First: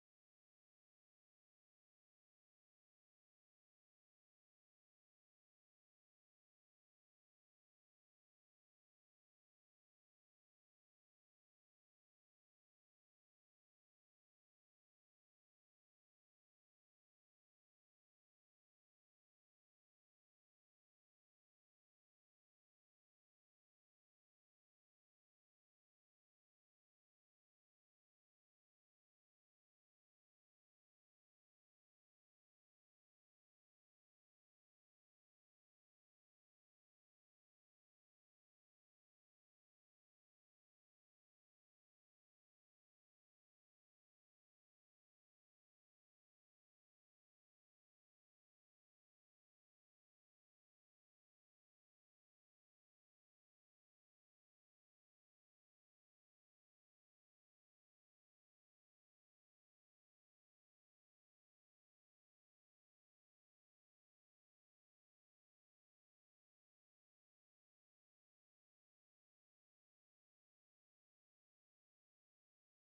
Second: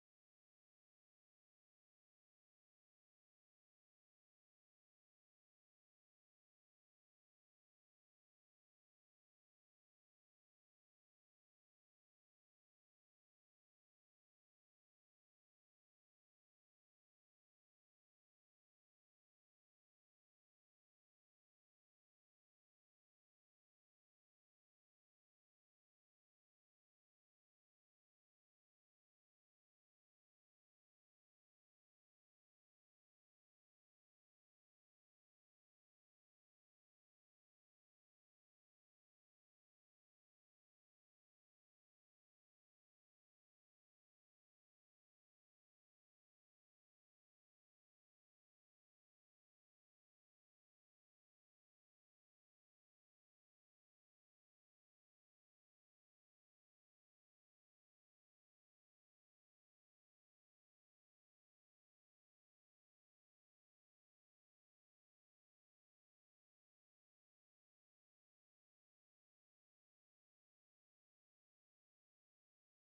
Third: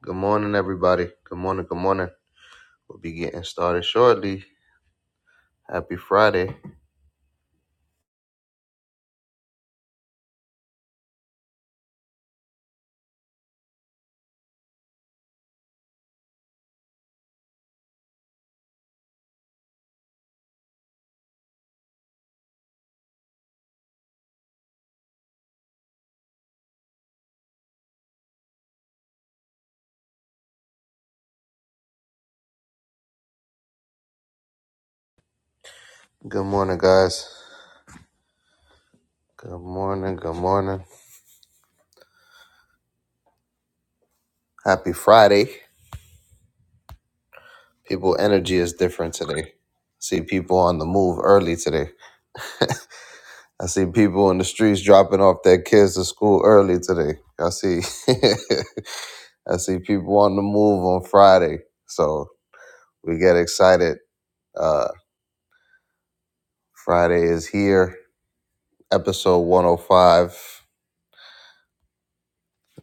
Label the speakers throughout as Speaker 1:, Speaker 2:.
Speaker 1: Good morning, everybody. Good morning. Good morning. We'll be getting started shortly. Happy Friday. Good morning, guys. Good morning. Good morning. Happy Friday. People, energy is different today. I see people on the move early today. I see people in the streets dropping off their kids to school early today. I see, I see people on the move on Friday. So we get excited. Uh, Friday is here. Episode 105.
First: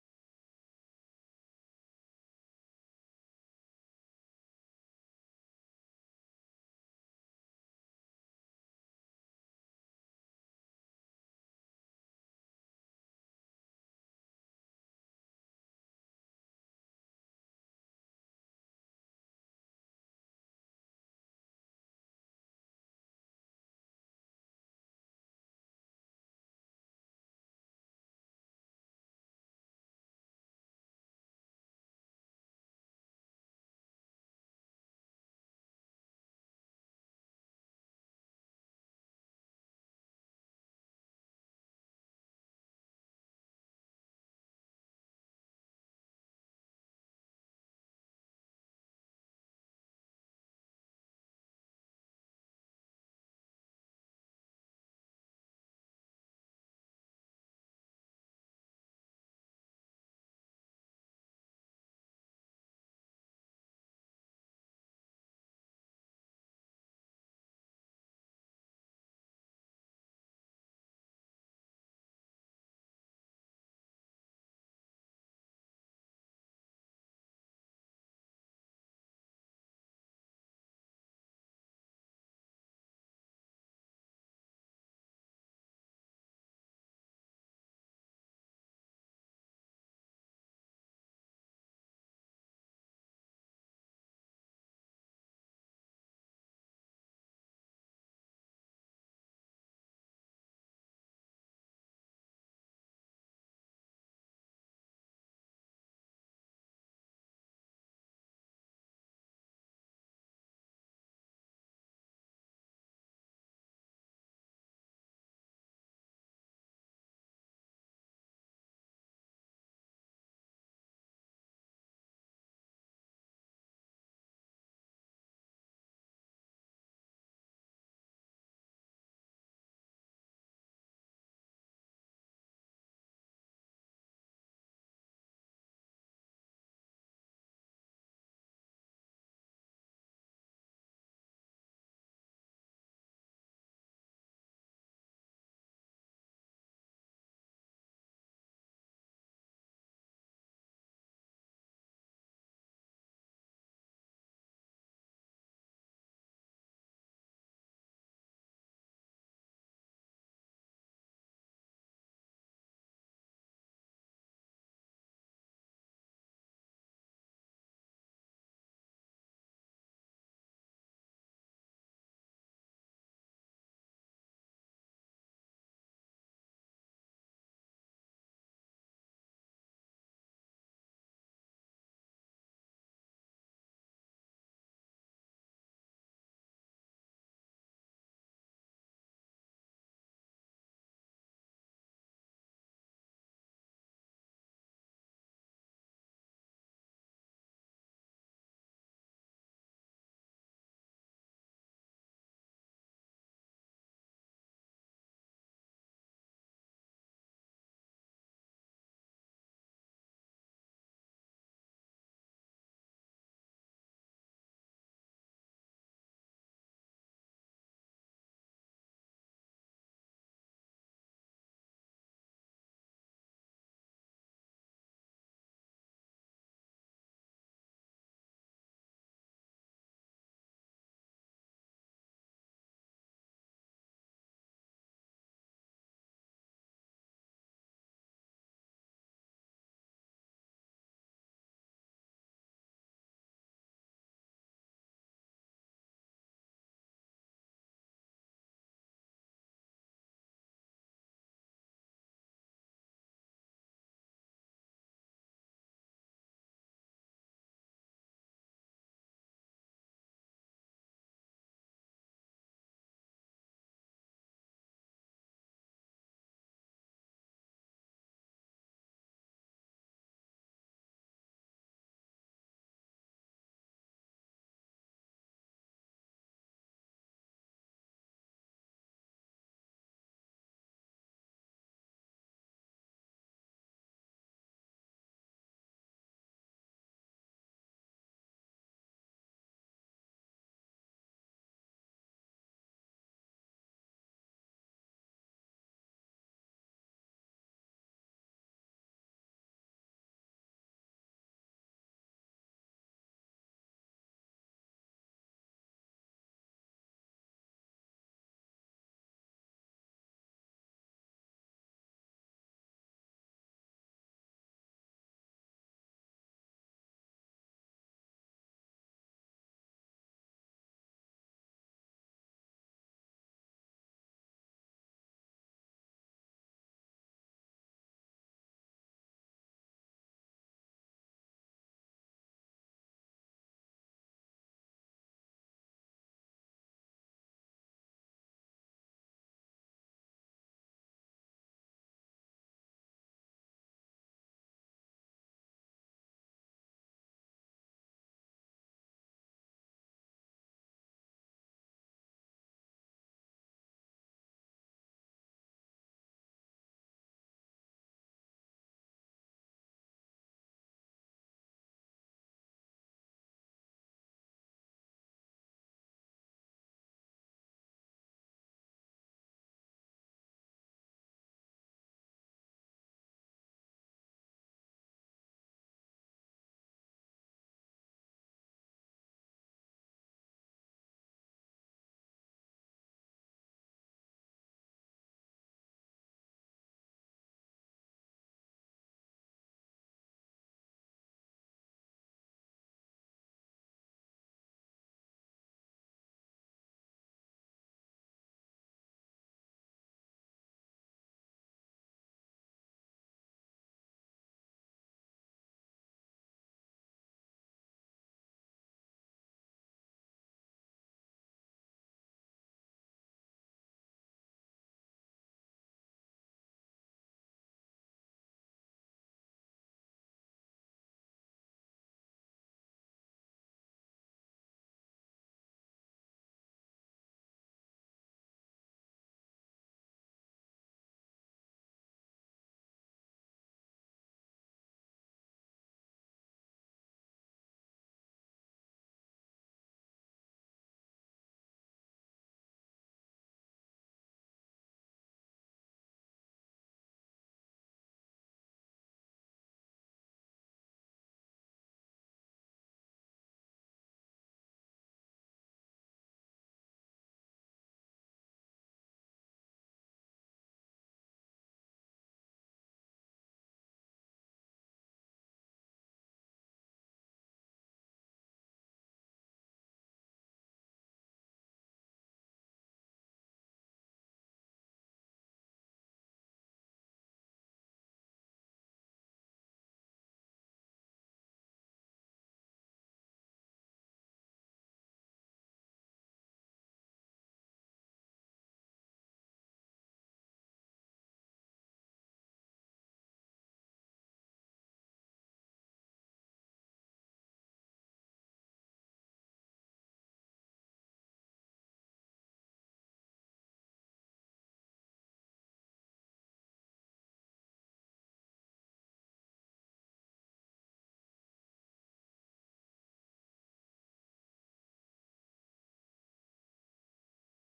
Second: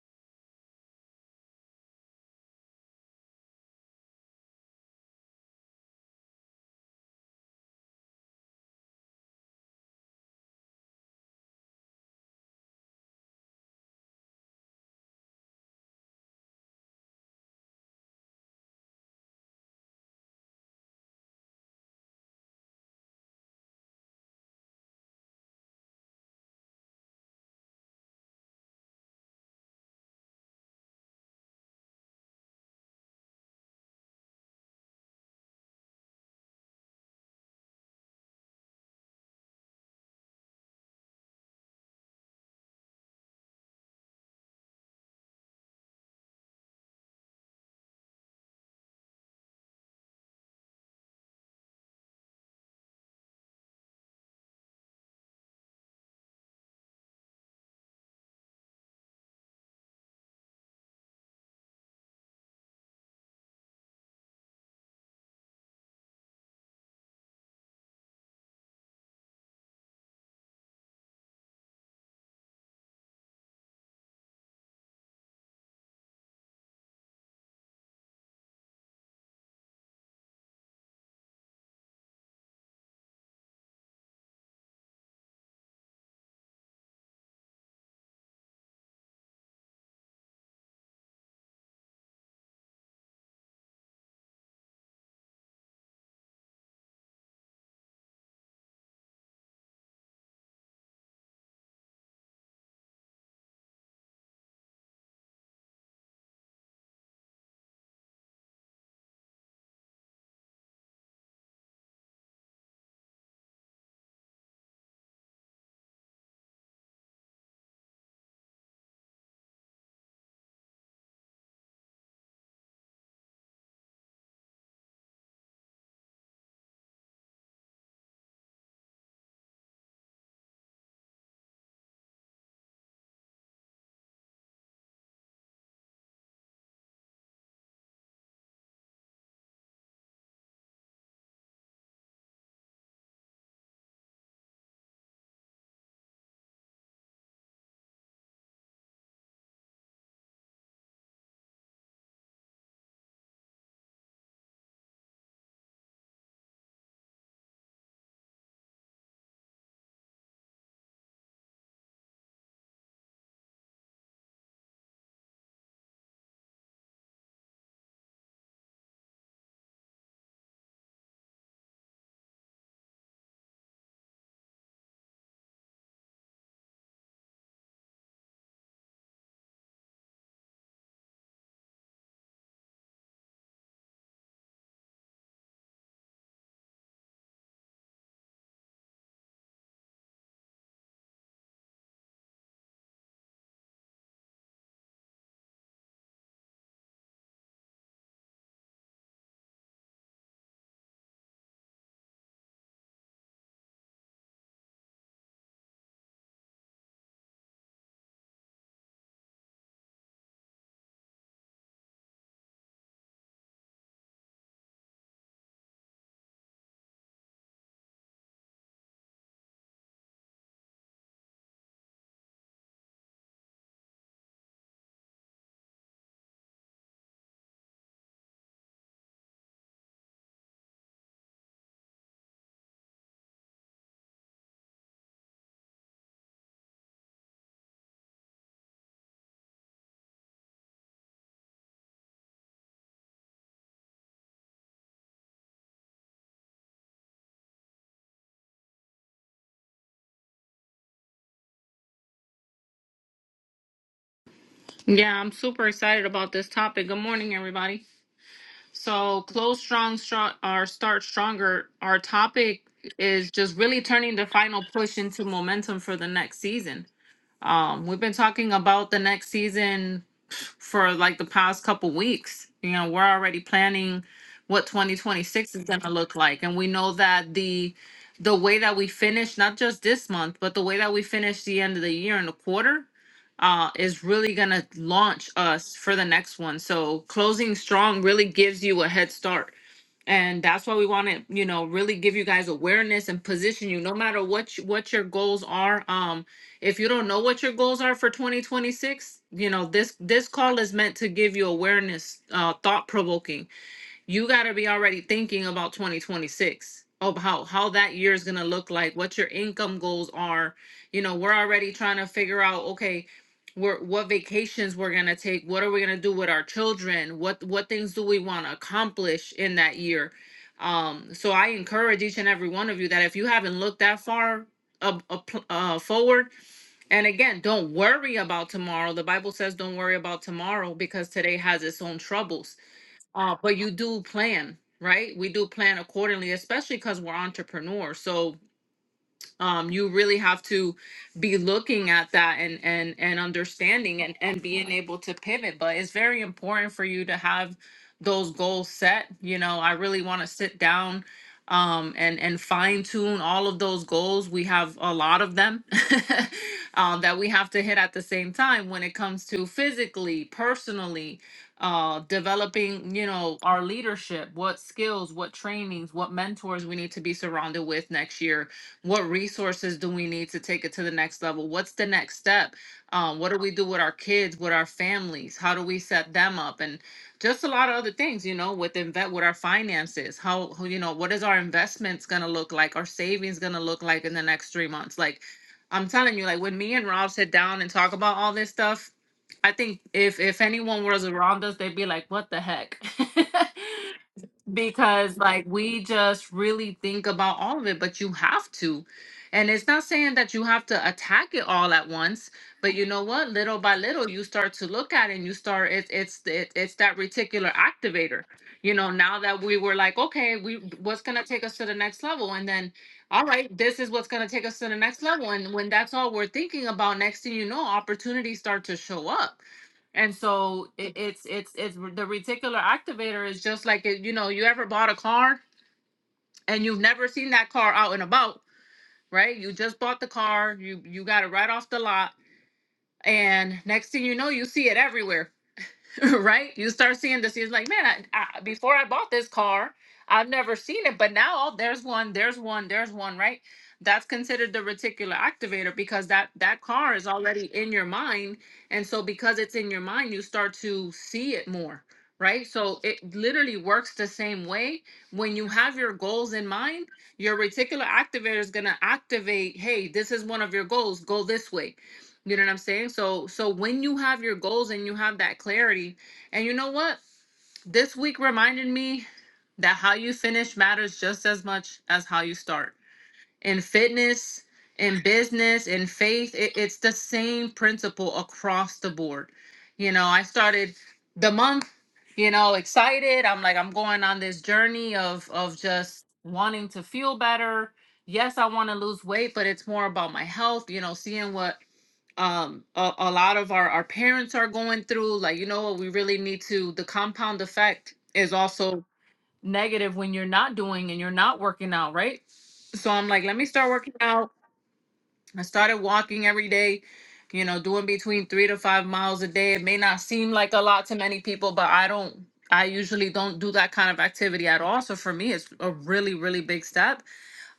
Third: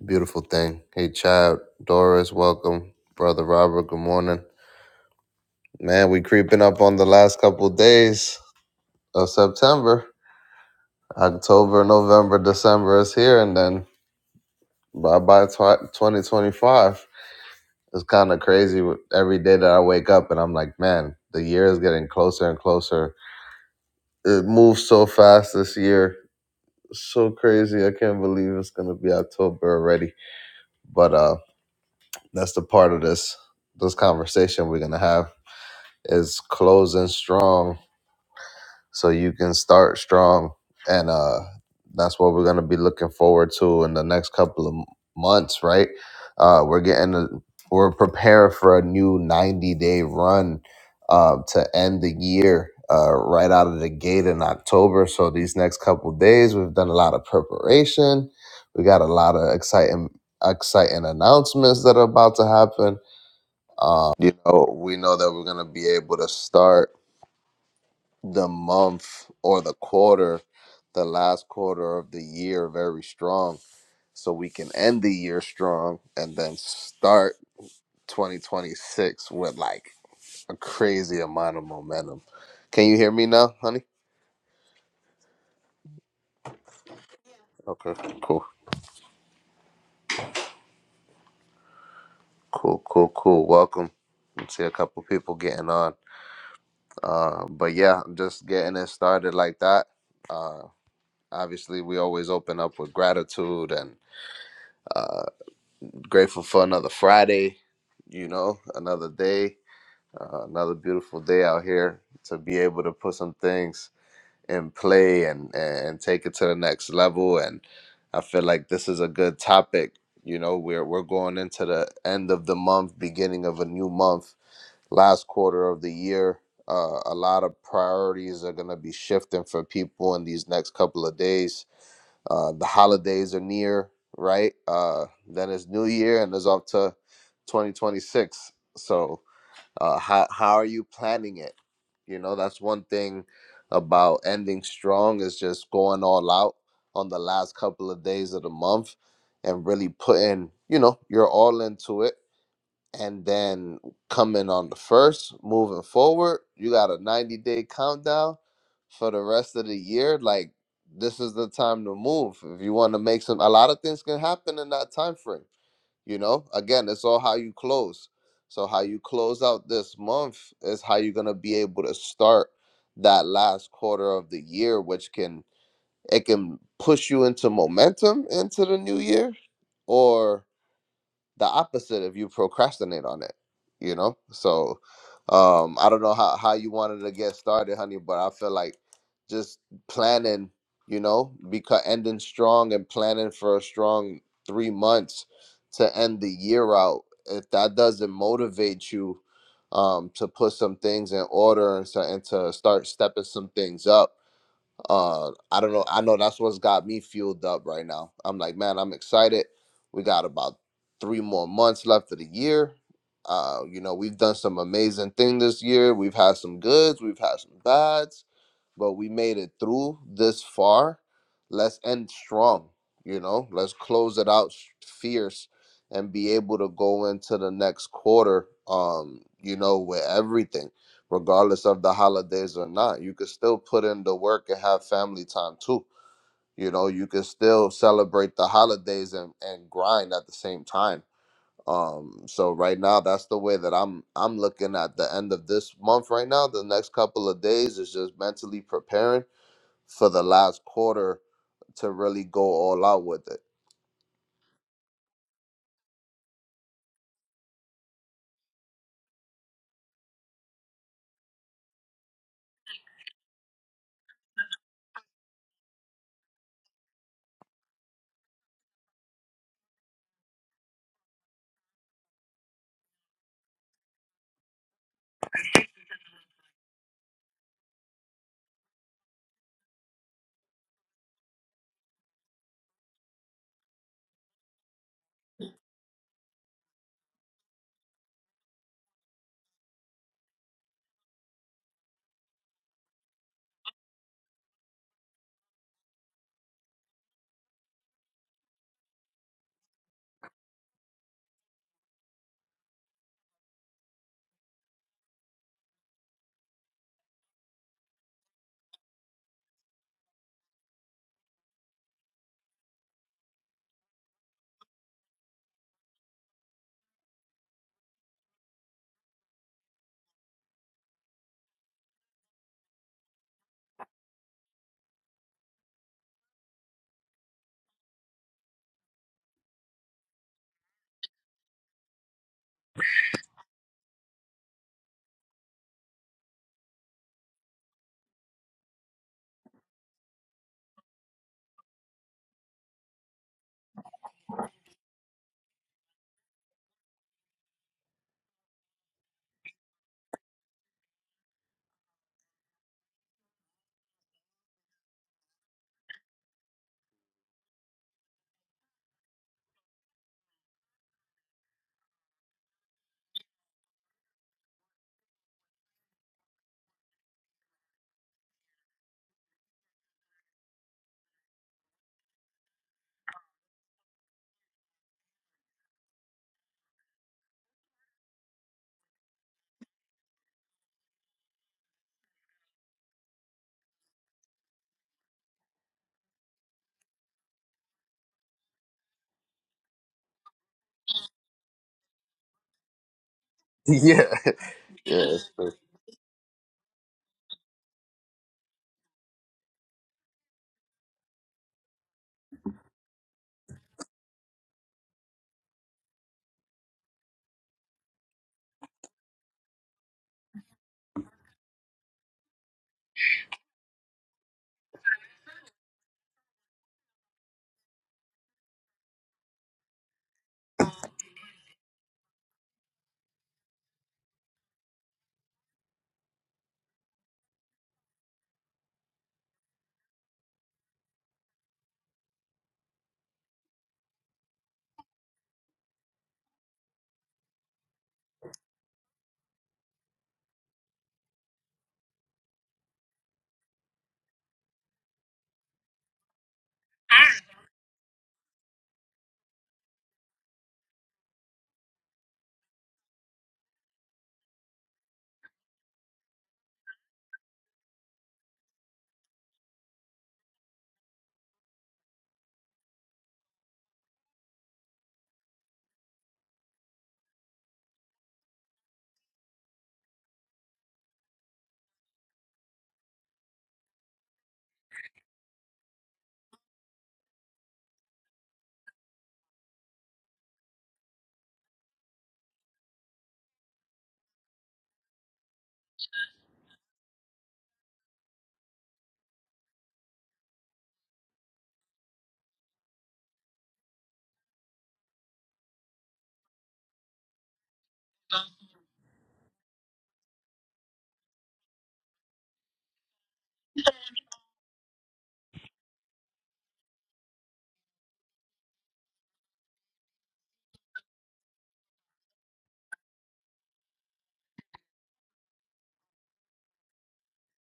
Speaker 1: Beautiful thing. Hey, child, Doris, welcome. Brother Robert, good morning. Man, we creeping up on the last couple of days of September. October, November, December is here, and then bye bye tw- 2025. It's kind of crazy with- every day that I wake up and I'm like, man, the year is getting closer and closer. It moves so fast this year. So crazy. I can't believe it's going to be October already. But uh that's the part of this this conversation we're going to have is closing strong so you can start strong and uh that's what we're going to be looking forward to in the next couple of m- months right uh we're getting a, we're preparing for a new 90 day run uh, to end the year uh, right out of the gate in october so these next couple days we've done a lot of preparation we got a lot of exciting exciting announcements that are about to happen um, you know we know that we're going to be able to start the month or the quarter, the last quarter of the year very strong. So we can end the year strong and then start 2026 with like a crazy amount of momentum. Can you hear me now, honey? Okay, cool, cool, cool, cool. Welcome. I see a couple people getting on. Uh, but yeah, I'm just getting it started like that. Uh, obviously, we always open up with gratitude and uh. Grateful for another Friday, you know, another day, uh, another beautiful day out here to be able to put some things in play and, and take it to the next level. And I feel like this is a good topic. You know, we're, we're going into the end of the month, beginning of a new month, last quarter of the year. Uh, a lot of priorities are going to be shifting for people in these next couple of days uh, the holidays are near, right? Uh, then it's New Year and it's up to 2026. So, uh, how, how are you planning it? You know, that's one thing about ending strong is just going all out on the last couple of days of the month and really putting, you know, you're all into it and then coming on the first, moving forward, you got a 90 day countdown for the rest of the year. Like this is the time to move. If you want to make some a lot of things can happen in that time frame. You know, again, it's all how you close. So how you close out this month is how you're gonna be able to start that last quarter of the year, which can it can push you into momentum into the new year or the opposite if you procrastinate on it you know so um i don't know how, how you wanted to get started honey but i feel like just planning you know because ending strong and planning for a strong three months to end the year out if that doesn't motivate you um to put some things in order and, so, and to start stepping some things up uh, I don't know. I know that's what's got me fueled up right now. I'm like, man, I'm excited. We got about three more months left of the year. Uh, you know, we've done some amazing thing this year. We've had some goods, we've had some bads but we made it through this far. Let's end strong, you know. Let's close it out fierce and be able to go into the next quarter, um, you know, with everything, regardless of the holidays or not. You could still put in the work and have family time too. You know, you could still celebrate the holidays and, and grind at the same time. Um, so right now that's the way that I'm I'm looking at the end of this month right now. The next couple of days is just mentally preparing for the last quarter to really go all out with it.
Speaker 2: Yeah, I'm super excited about this topic. Good morning, everybody. So, close strong, strong, or start stronger. Our topic is just really turning the final push into momentum for the next season. Um, we've been talking about the next season for like the past couple weeks. You know, we're already planning what 2026 is going to look like, and we know that the the way that we finish not just this month, but the way that we finish the end of the year and the quarter uh, is really going to launch us for the next one. So closing strong really gives you a head start and that's why we want to you know really give you guys awareness and position you no matter what you, what your goals are um if you don't know what your goals are for 2026 you know this this call is meant to give you awareness uh thought provoking you got to be already thinking about 2026 of how how that year is going to look like what your income goals are you know we're already trying to figure out okay we're, what vacations we're going to take what are we going to do with our children what what things do we want to accomplish in that year um so i encourage each and every one of you that if you haven't looked that far up, up, uh, forward and again don't worry about tomorrow the bible says don't worry about tomorrow because today has its own troubles uh, but you do plan, right? We do plan accordingly, especially because we're entrepreneurs. So um you really have to be looking at that and and and understanding and and being able to pivot but it's very important for you to have those goals set you know i really want to sit down um and and fine tune all of those goals we have a lot of them um that we have to hit at the same time when it comes to physically personally uh developing you know our leadership what skills what trainings what mentors we need to be surrounded with next year what resources do we need to take it to the next level what's the next step um, what do we do with our kids with our families how do we set them up and just a lot of other things you know with invest with our finances how how, you know what is our investments going to look like our savings going to look like in the next three months like i'm telling you like when me and rob sit down and talk about all this stuff i think if if anyone was around us they'd be like what the heck
Speaker 1: yeah. Yeah,
Speaker 2: because
Speaker 1: it's
Speaker 2: like
Speaker 1: pretty-
Speaker 2: we just really think about all of it but you have to and it's not saying that you have to attack it all at once but you know what little by little you start to look at it and you start it's it's it, it's that reticular activator you know now that we were like okay we what's going to take us to the next level and then all right this is what's going to take us to the next level and when that's all we're thinking about next thing you know opportunities start to show up and so it, it's it's it's r- the reticular activator is just like it, you know you ever bought a car and you've never seen that car out and about, right? You just bought the car, you you got it right off the lot, and next thing you know, you see it everywhere right? You start seeing this. He's like, man, I, I, before I bought this car, I've never seen it, but now oh, there's one, there's one, there's one, right? That's considered the reticular activator because that that car is already in your mind, and so because it's in your mind, you start to see it more, right? So it literally works the same way. When you have your goals in mind, your reticular activator is gonna activate. Hey, this is one of your goals. Go this way you know what I'm saying? So so when you have your goals and you have that clarity, and you know what? This week reminded me that how you finish matters just as much as how you start. In fitness, in business, in faith, it, it's the same principle across the board. You know, I started the month, you know, excited. I'm like, I'm going on this journey of of just wanting to feel better. Yes, I want to lose weight, but it's more about my health, you know, seeing what um a, a lot of our our parents are going through like you know what we really need to the compound effect is also negative when you're not doing and you're not working out right so i'm like let me start working out i started walking every day you know doing between three to five miles a day it may not seem like a lot to many people but i don't i usually don't do that kind of activity at all so for me it's a really really big step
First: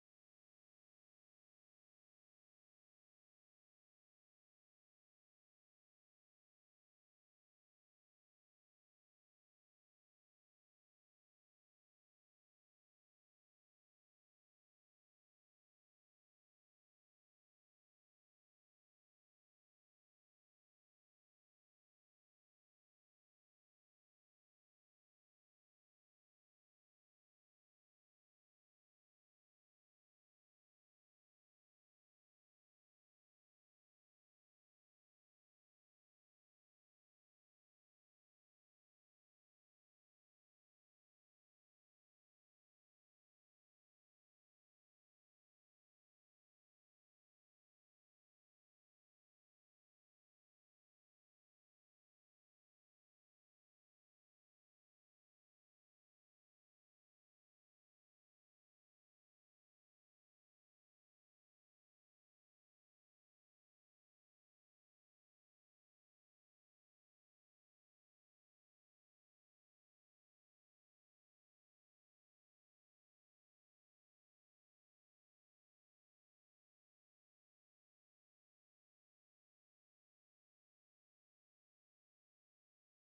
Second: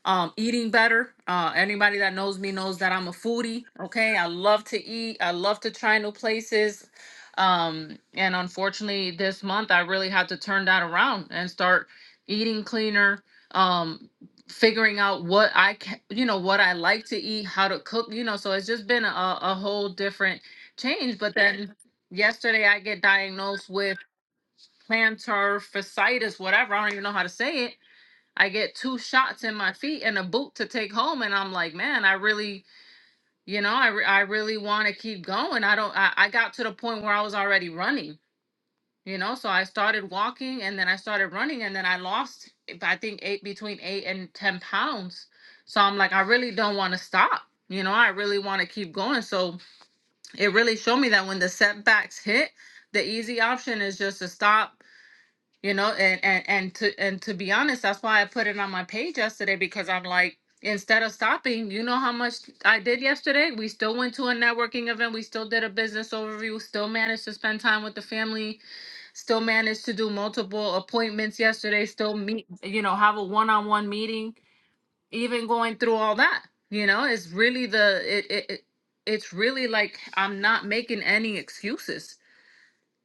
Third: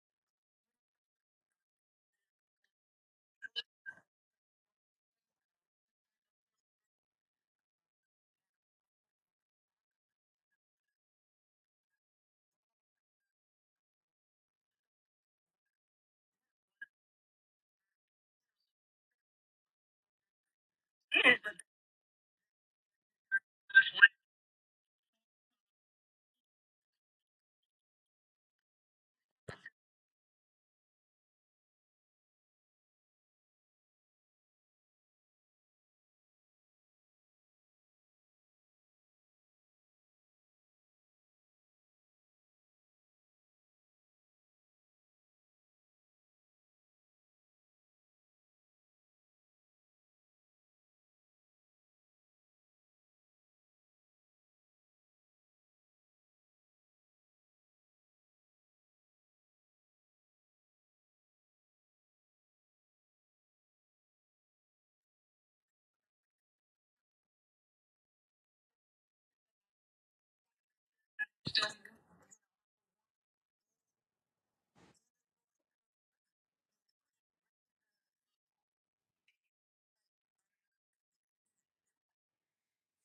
Speaker 2: um eating better uh anybody that knows me knows that i'm a foodie okay i love to eat i love to try new places um and unfortunately this month i really had to turn that around and start eating cleaner um figuring out what i can you know what i like to eat how to cook you know so it's just been a, a whole different change but then yesterday i get diagnosed with plantar fasciitis whatever i don't even know how to say it I get two shots in my feet and a boot to take home, and I'm like, man, I really, you know, I, re- I really want to keep going. I don't, I, I got to the point where I was already running, you know, so I started walking and then I started running and then I lost, I think eight between eight and ten pounds. So I'm like, I really don't want to stop, you know, I really want to keep going. So it really showed me that when the setbacks hit, the easy option is just to stop you know and and and to and to be honest that's why i put it on my page yesterday because i'm like instead of stopping you know how much i did yesterday we still went to a networking event we still did a business overview still managed to spend time with the family still managed to do multiple appointments yesterday still meet you know have a one-on-one meeting even going through all that you know it's really the it, it, it it's really like i'm not making any excuses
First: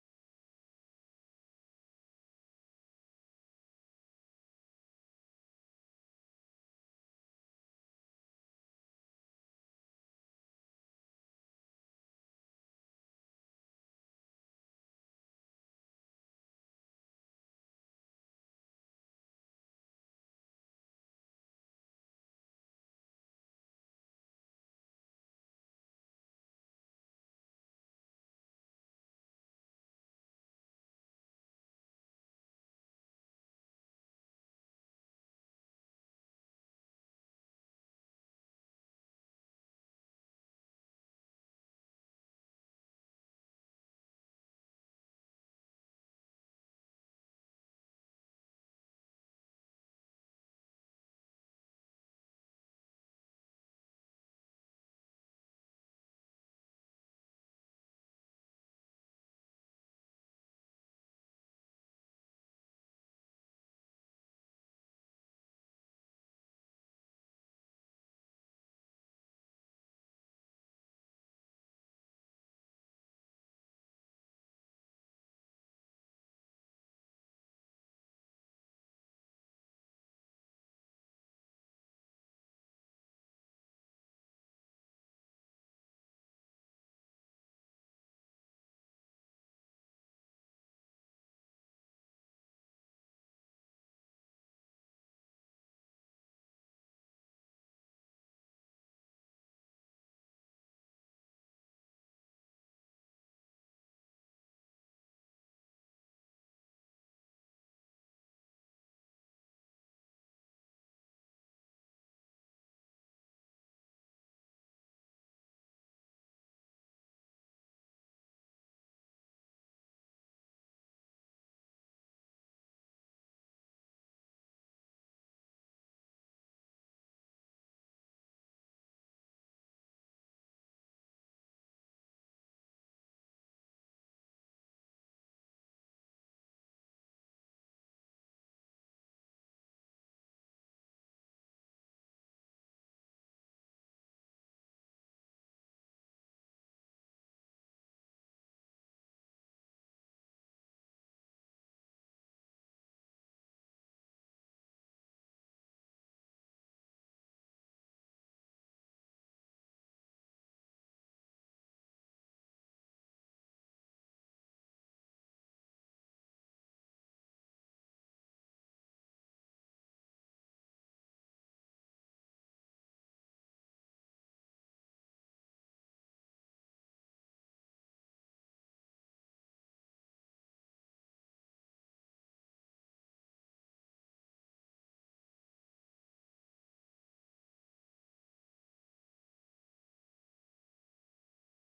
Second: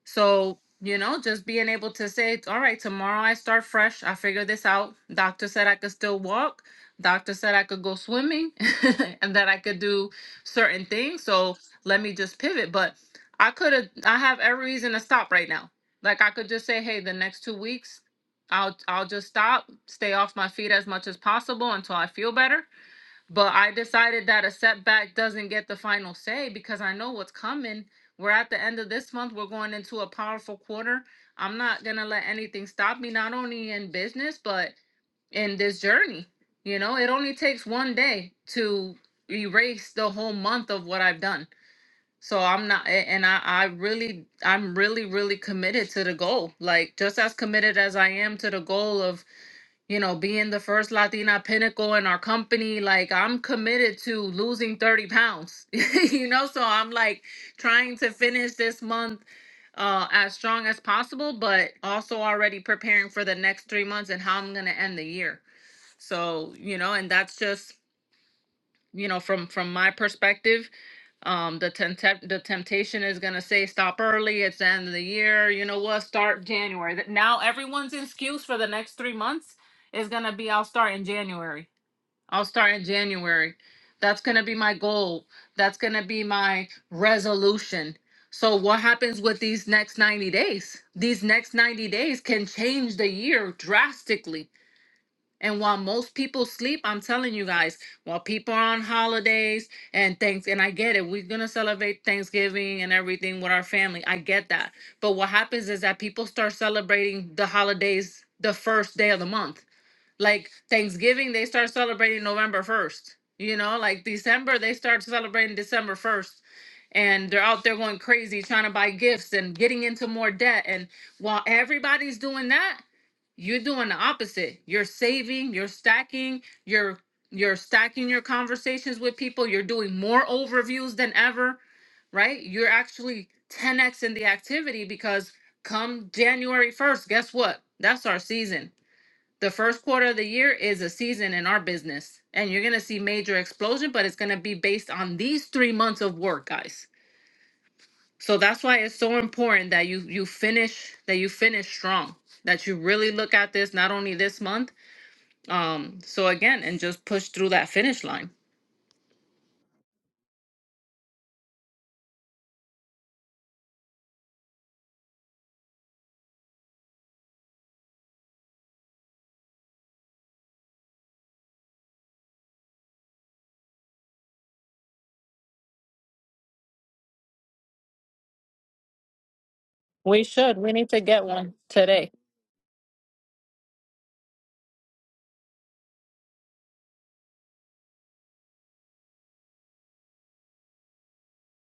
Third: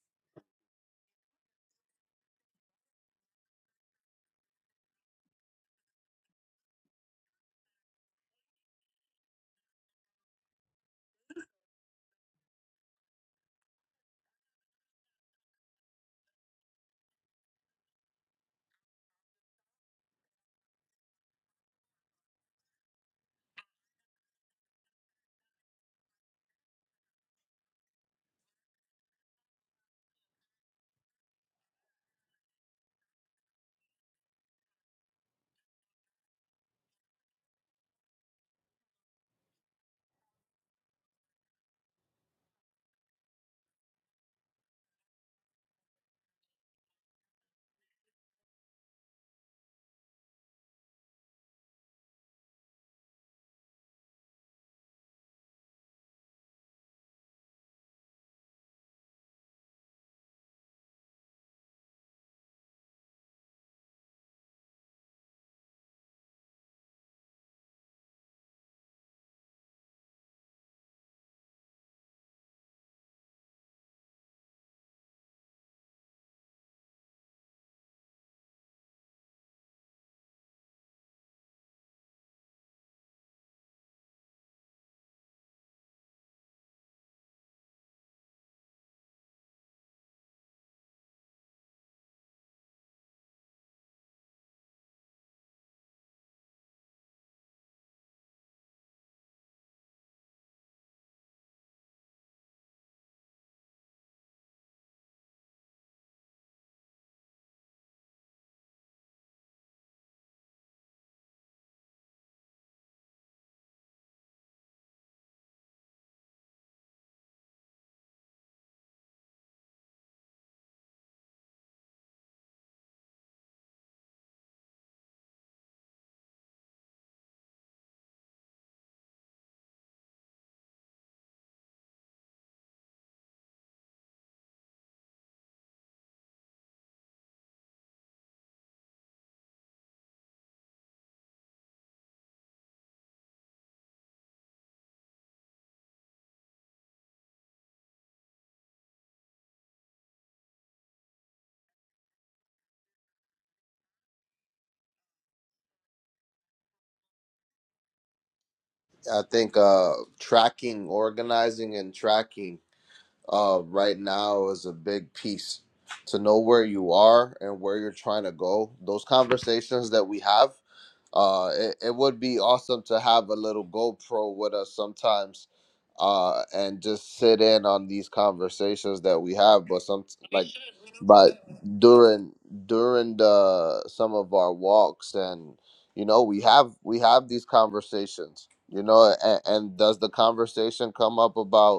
Speaker 2: so, you know, just being able to say, all right, tomorrow I start fresh. I figure this out. Doctor said I could still walk. Doctor said I could go swimming and that I could do certain things. So let me just pivot. But I could have, I have every reason to stop right now. Like I could just say, hey, the next two weeks, I'll I'll just stop, stay off my feet as much as possible until I feel better but I decided that a setback doesn't get the final say because I know what's coming. We're at the end of this month. We're going into a powerful quarter. I'm not going to let anything stop me, not only in business, but in this journey. You know, it only takes one day to erase the whole month of what I've done. So I'm not, and I, I really, I'm really, really committed to the goal. Like just as committed as I am to the goal of you know, being the first Latina pinnacle in our company, like I'm committed to losing 30 pounds, you know, so I'm like trying to finish this month uh, as strong as possible, but also already preparing for the next three months and how I'm going to end the year. So, you know, and that's just, you know, from from my perspective, um, the tempt- the temptation is gonna say stop early. It's the end of the year. You know what? Start January. Th- Now everyone's excuse for the next three months is gonna be I'll start in January. I'll start in January. That's gonna be my goal. That's gonna be my resolution. So what happens with these next 90 days? These next 90 days can change the year drastically and while most people sleep, I'm telling you guys, while people are on holidays and things, and I get it, we're gonna celebrate Thanksgiving and everything with our family. I get that. But what happens is that people start celebrating the holidays the first day of the month. Like Thanksgiving, they start celebrating November 1st. You know, like December, they start celebrating December 1st. And they're out there going crazy trying to buy gifts and getting into more debt. And while everybody's doing that, you're doing the opposite. You're saving, you're stacking, you're you're stacking your conversations with people, you're doing more overviews than ever, right? You're actually 10x in the activity because come January 1st, guess what? That's our season. The first quarter of the year is a season in our business, and you're going to see major explosion, but it's going to be based on these 3 months of work, guys. So that's why it's so important that you you finish that you finish strong. That you really look at this not only this month, um, so again, and just push through that finish line.
Speaker 1: I think uh, tracking, organizing, and tracking uh, right now is a big piece to know where you are and where you're trying to go. Those conversations that we have. Uh, it, it would be awesome to have a little GoPro with us sometimes, uh, and just sit in on these conversations that we have. But some
Speaker 2: We
Speaker 1: like,
Speaker 2: should. We need to get
Speaker 1: but
Speaker 2: one today.
Speaker 1: during during the some of our walks and you know we have we have these conversations. You know, and, and does the conversation come up about?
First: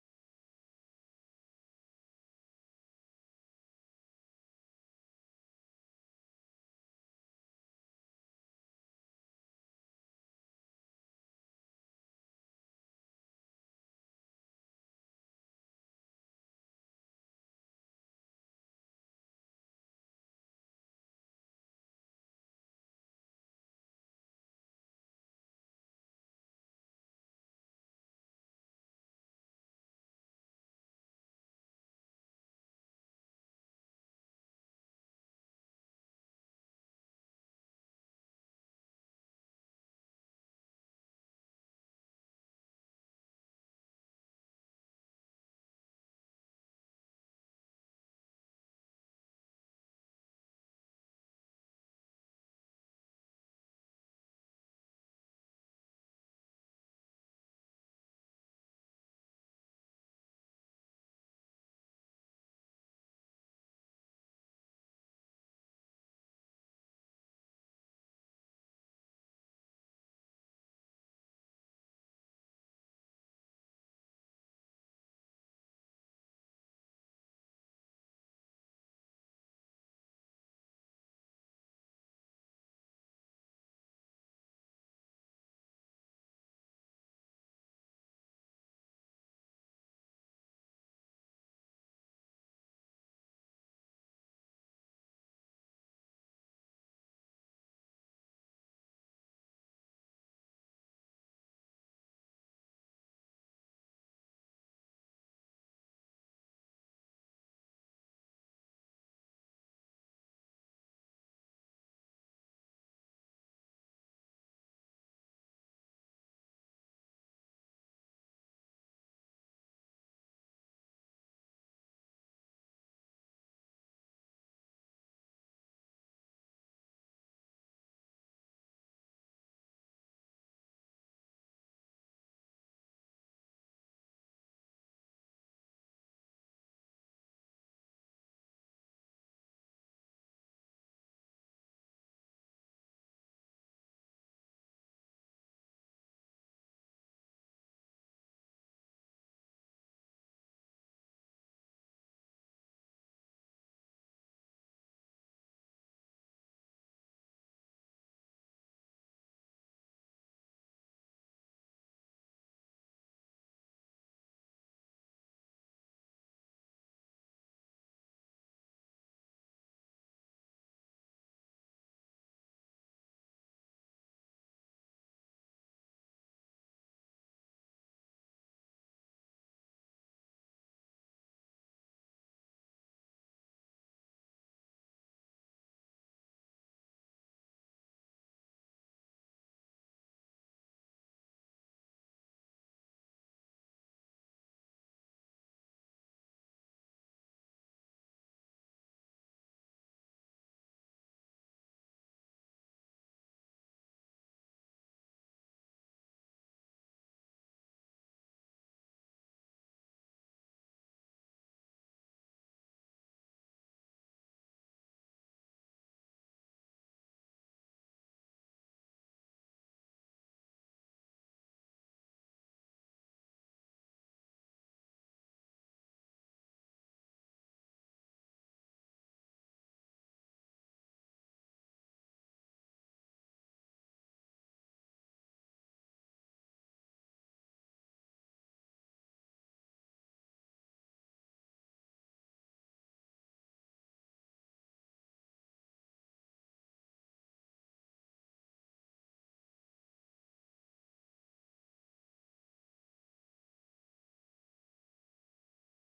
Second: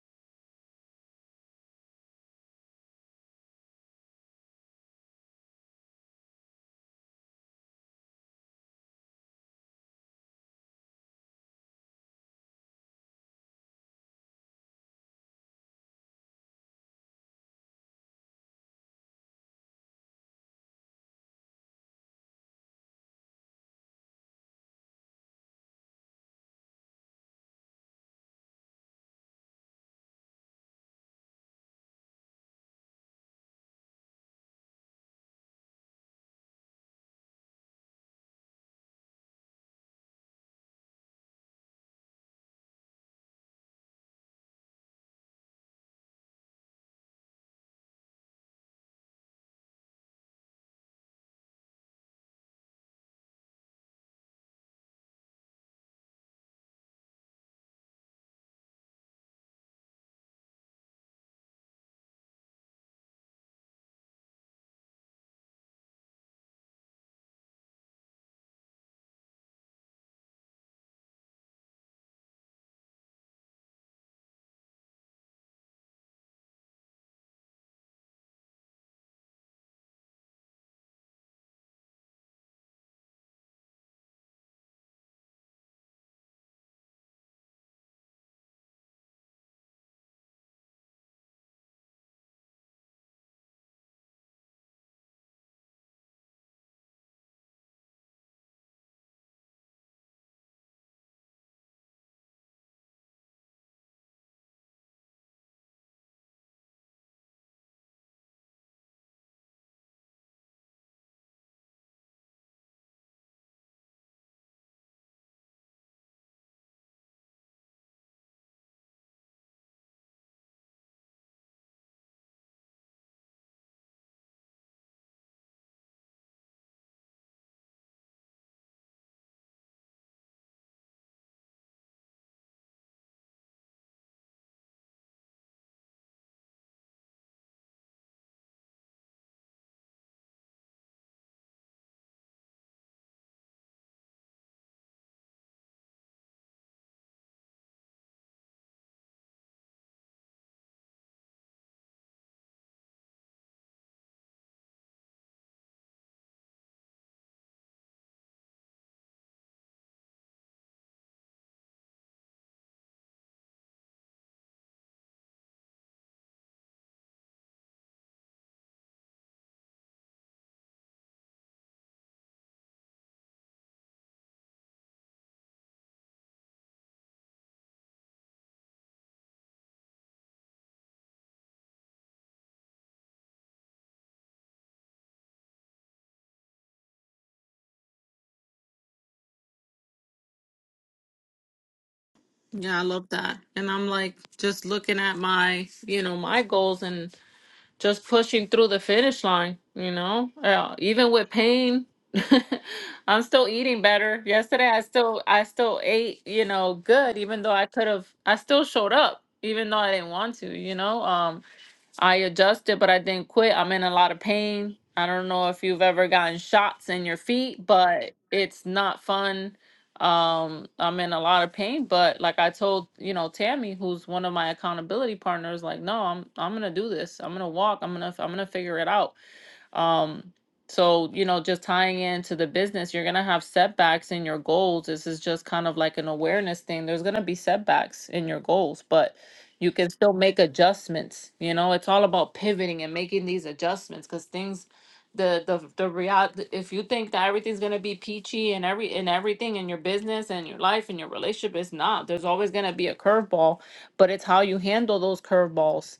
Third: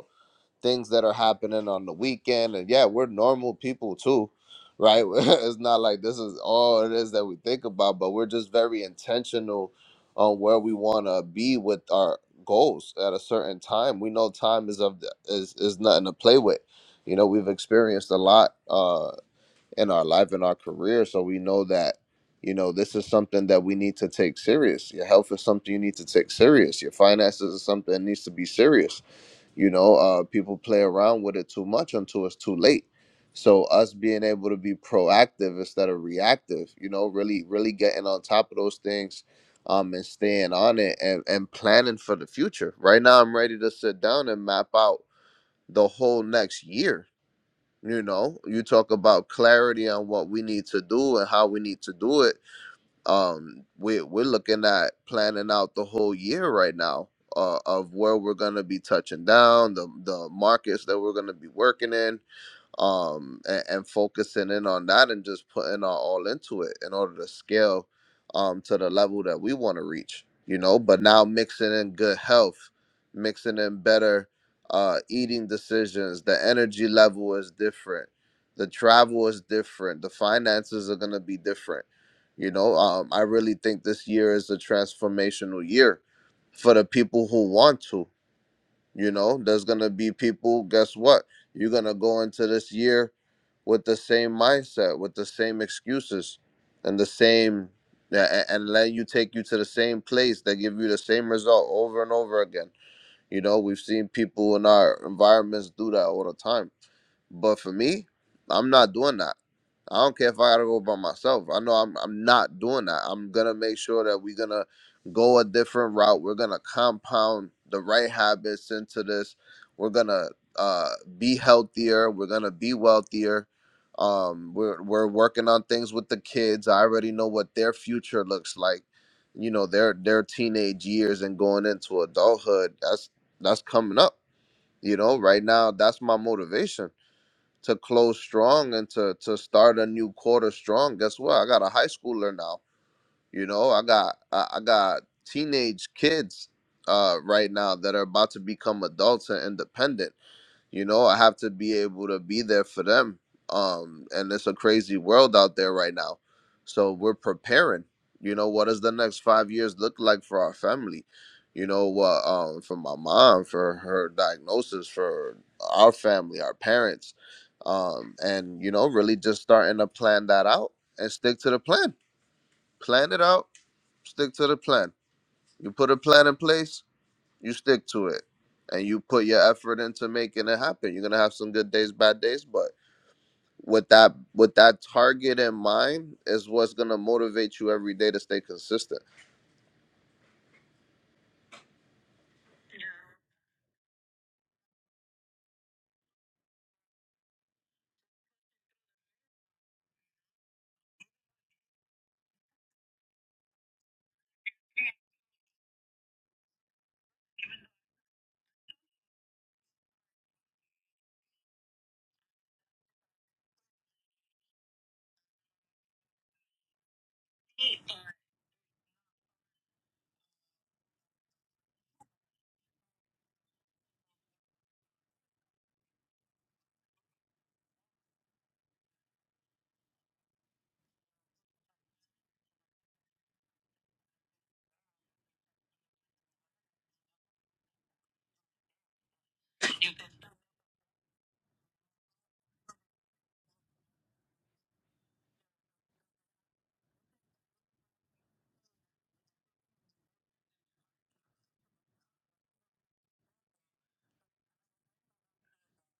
Speaker 1: things that are happening on the weekend and yeah we're normal people too right it's not like this is all it is that we think about but we're just very intentional on where we want to be with our goals at a certain time we know time is of the, is is nothing to play with you know we've experienced a lot uh in our life in our career so we know that you know this is something that we need to take serious your health is something you need to take serious your finances is something that needs to be serious you know uh, people play around with it too much until it's too late so us being able to be proactive instead of reactive you know really really getting on top of those things um and staying on it and, and planning for the future right now i'm ready to sit down and map out the whole next year you know you talk about clarity on what we need to do and how we need to do it um we're we're looking at planning out the whole year right now uh, of where we're gonna be touching down, the the markets that we're gonna be working in, um and, and focusing in on that and just putting our all into it in order to scale um to the level that we want to reach you know but now mixing in good health mixing in better uh eating decisions the energy level is different the travel is different the finances are going to be different you know um i really think this year is a transformational year for the people who want to you know, there's gonna be people, guess what? You're gonna go into this year with the same mindset, with the same excuses and the same a- and let you take you to the same place that give you the same result over and over again. You know, we've seen people in our environments do that all the time. But for me, I'm not doing that. I don't care if I gotta go by myself. I know I'm I'm not doing that. I'm gonna make sure that we're gonna go a different route. We're gonna compound the right habits into this. We're gonna uh, be healthier. We're gonna be wealthier. Um, we're we're working on things with the kids. I already know what their future looks like. You know their their teenage years and going into adulthood. That's that's coming up. You know, right now that's my motivation to close strong and to to start a new quarter strong. Guess what? I got a high schooler now. You know, I got I, I got teenage kids uh right now that are about to become adults and independent you know i have to be able to be there for them um and it's a crazy world out there right now so we're preparing you know what does the next five years look like for our family you know what um for my mom for her diagnosis for our family our parents um and you know really just starting to plan that out and stick to the plan plan it out stick to the plan you put a plan in place you stick to it and you put your effort into making it happen you're gonna have some good days bad days but with that with that target in mind is what's gonna motivate you every day to stay consistent
Speaker 2: Yeah, I love that. And I'm like just looking at my, you know, my goals and. just pushing through the finish line, you know, uh, even with pain. I'm still eating better. Yesterday I still I still ate, you know, good even though I could have I still showed up even though I didn't want to, you know. Um I adjusted, but I didn't quit. I'm in a lot of pain. I don't know if you've ever gotten shots in your feet, but it's not fun. Um, I'm in a lot of pain, but like I told, you know, Tammy, who's one of my accountability partners, like, no, I'm I'm gonna do this. I'm gonna walk. I'm gonna I'm gonna figure it out um, so, you know, just tying into the business, you're going to have setbacks in your goals. This is just kind of like an awareness thing. There's going to be setbacks in your goals, but you can still make adjustments. You know, it's all about pivoting and making these adjustments because things, the, the, the reality, if you think that everything's going to be peachy and every, and everything in your business and your life and your relationship, it's not. There's always going to be a curveball, but it's how you handle those curveballs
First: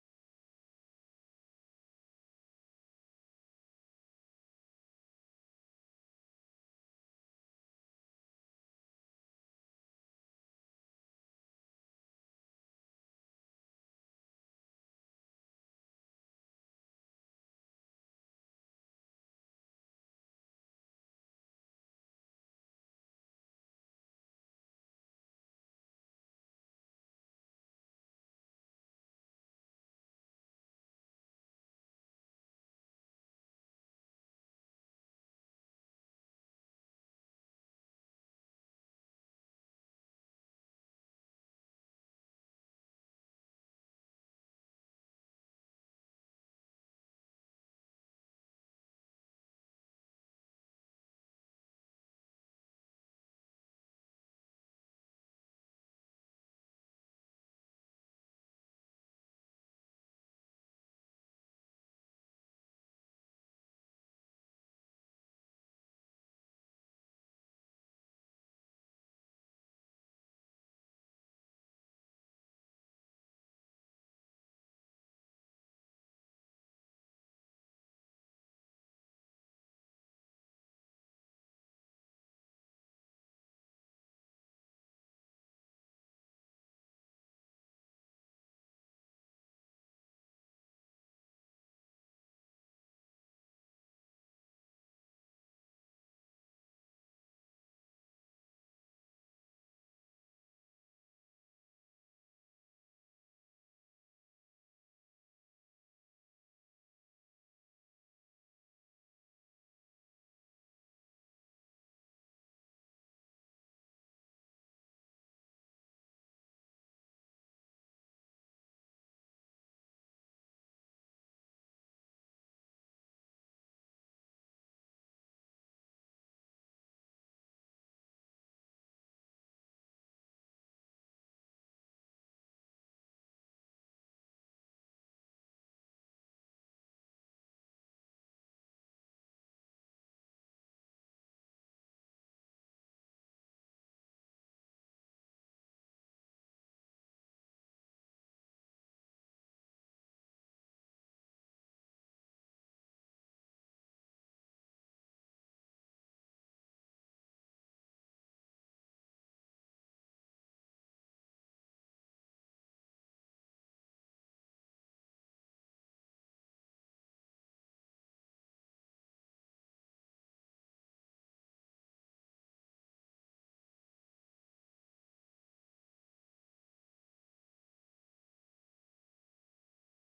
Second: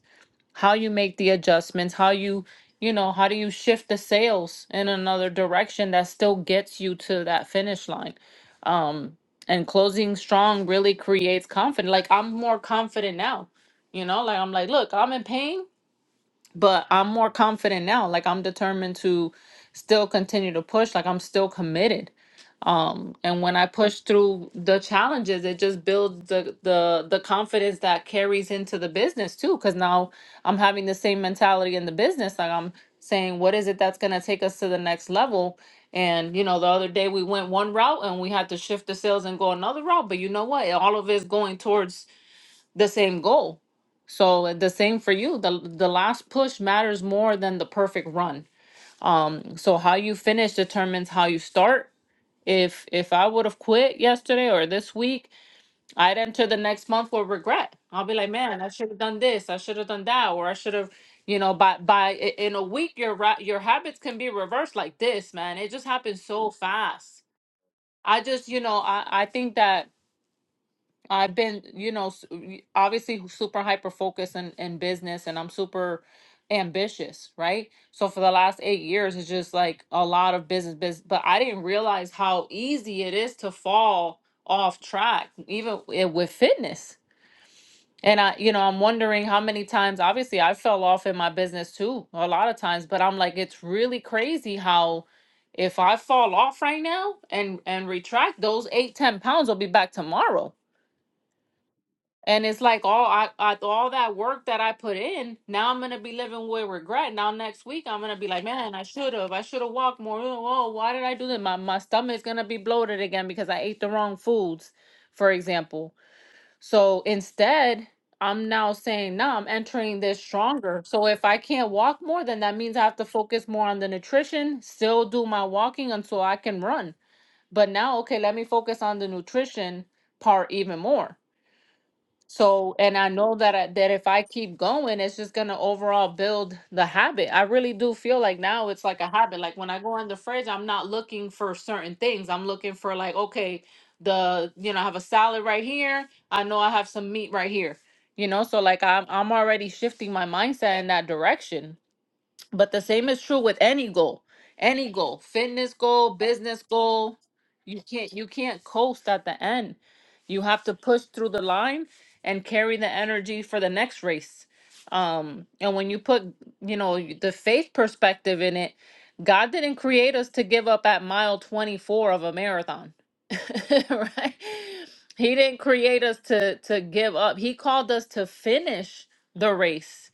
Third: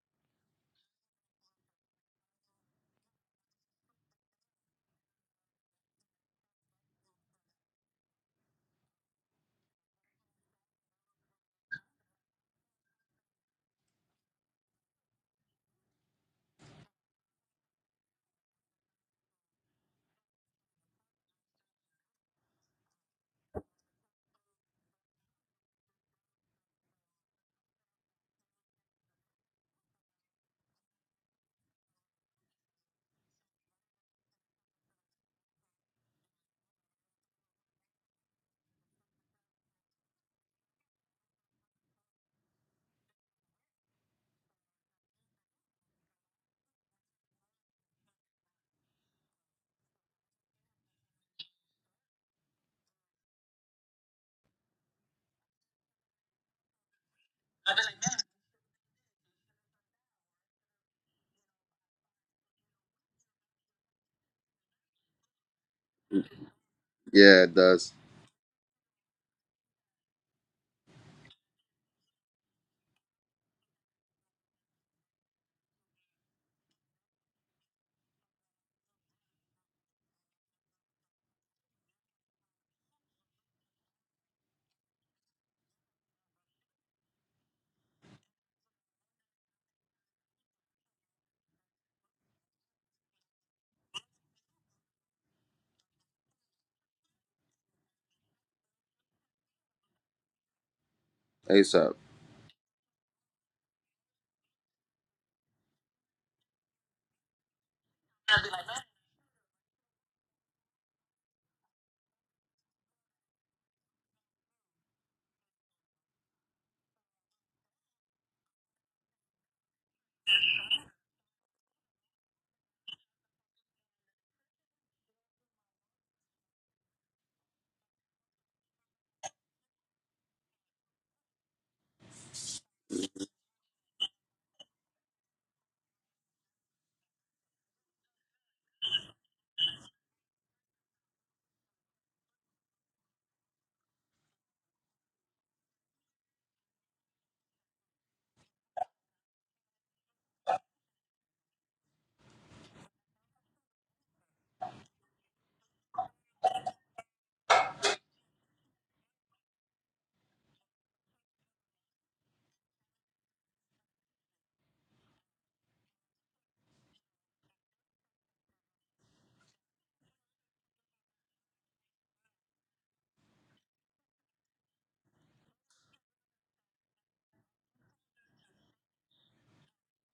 Speaker 2: how you make the adjustments, how you, you know, how do you shift the sales in another direction that still gets you to that finish line. Um, and closing strong really creates confidence. Like I'm more confident now, you know, like I'm like, look, I'm in pain, but I'm more confident now. Like I'm determined to still continue to push, like I'm still committed um and when i push through the challenges it just builds the the the confidence that carries into the business too because now i'm having the same mentality in the business like i'm saying what is it that's going to take us to the next level and you know the other day we went one route and we had to shift the sales and go another route but you know what all of it's going towards the same goal so the same for you the the last push matters more than the perfect run um so how you finish determines how you start if if I would have quit yesterday or this week, I'd enter the next month with regret. I'll be like, man, I should have done this, I should have done that, or I should have, you know, by by i- in a week your ra- your habits can be reversed like this, man. It just happens so fast.
Speaker 1: yeah it does
Speaker 2: I just, you know, I I think that I've been, you know, s- obviously super hyper focused in, in business and I'm super ambitious, right? So for the last eight years, it's just like a lot of business, business, but I didn't realize how easy it is to fall off track, even i- with fitness. And I, you know, I'm wondering how many times, obviously, I fell off in my business too, a lot of times, but I'm like, it's really crazy how if I fall off right now and and retract those eight ten 10 pounds, will be back tomorrow
Speaker 1: asap
Speaker 2: and it's like all I, I all that work that I put in, now I'm gonna be living with regret. Now next week I'm gonna be like, man, I should have, I should have walked more. Oh, why did I do this? My my stomach's gonna be bloated again because I ate the wrong foods, for example. So instead, I'm now saying, no, I'm entering this stronger. So if I can't walk more, then that means I have to focus more on the nutrition, still do my walking until I can run. But now, okay, let me focus on the nutrition part even more so, and I know that I, that if I keep going, it's just gonna overall build the habit. I really do feel like now it's like a habit. Like when I go in the fridge, I'm not looking for certain things. I'm looking for like, okay, the you know, I have a salad right here. I know I have some meat right here. You know, so like I'm I'm already shifting my mindset in that direction. But the same is true with any goal, any goal, fitness goal, business goal. You can't you can't coast at the end. You have to push through the line and carry the energy for the next race. Um, and when you put you know the faith perspective in it, God didn't create us to give up at mile twenty four of a marathon, right? He didn't create us to to give up. He called us to finish the race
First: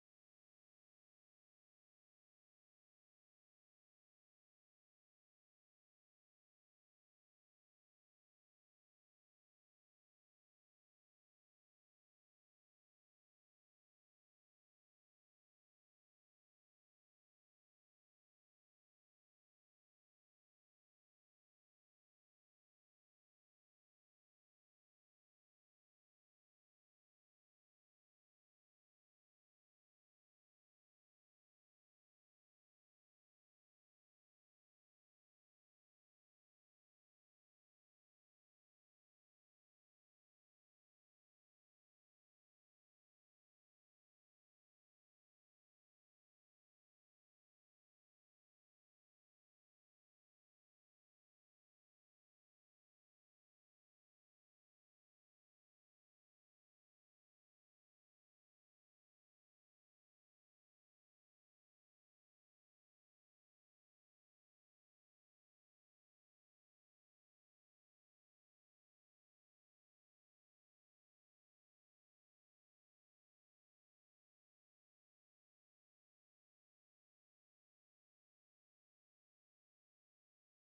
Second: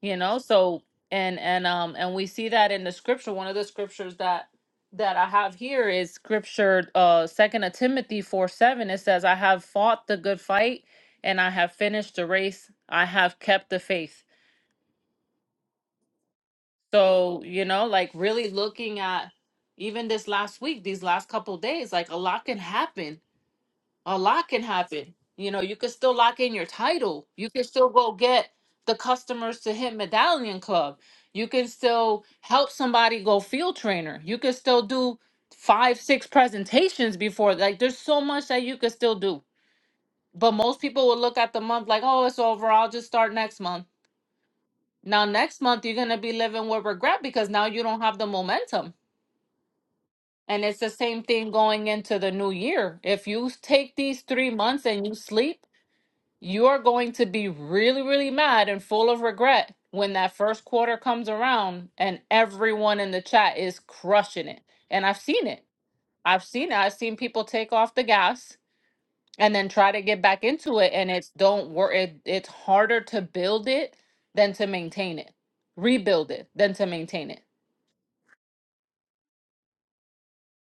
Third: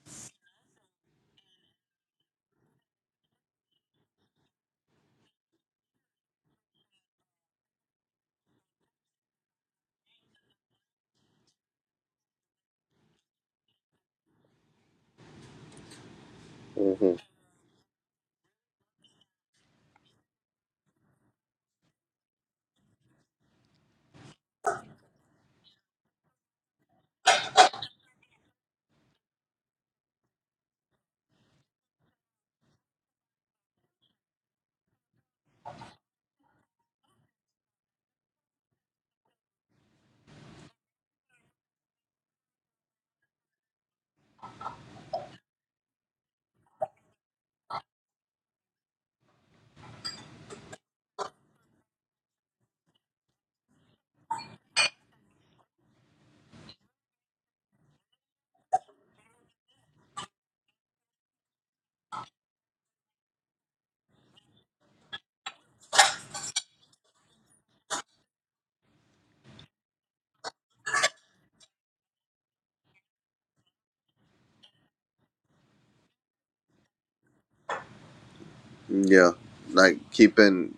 Speaker 2: you know so and and um and we see that in the scripture one of the scriptures that that i have here is scripture uh second of timothy 4 7 it says i have fought the good fight and i have finished the race i have kept the faith
Speaker 1: hmm
Speaker 2: so you know like really looking at even this last week these last couple days like a lot can happen a lot can happen. You know, you could still lock in your title. You can still go get the customers to hit Medallion Club. You can still help somebody go field trainer. You can still do five, six presentations before. Like, there's so much that you could still do. But most people will look at the month like, oh, it's over. I'll just start next month. Now, next month, you're going to be living with regret because now you don't have the momentum. And it's the same thing going into the new year. If you take these three months and you sleep, You are going to be really, really mad and full of regret when that first quarter comes around and everyone in the chat is crushing it. And I've seen it. I've seen it. I've seen people take off the gas and then try to get back into it and it's don't work it, it's harder to build it than to maintain it. Rebuild it than to maintain it.
Speaker 1: yeah like keeping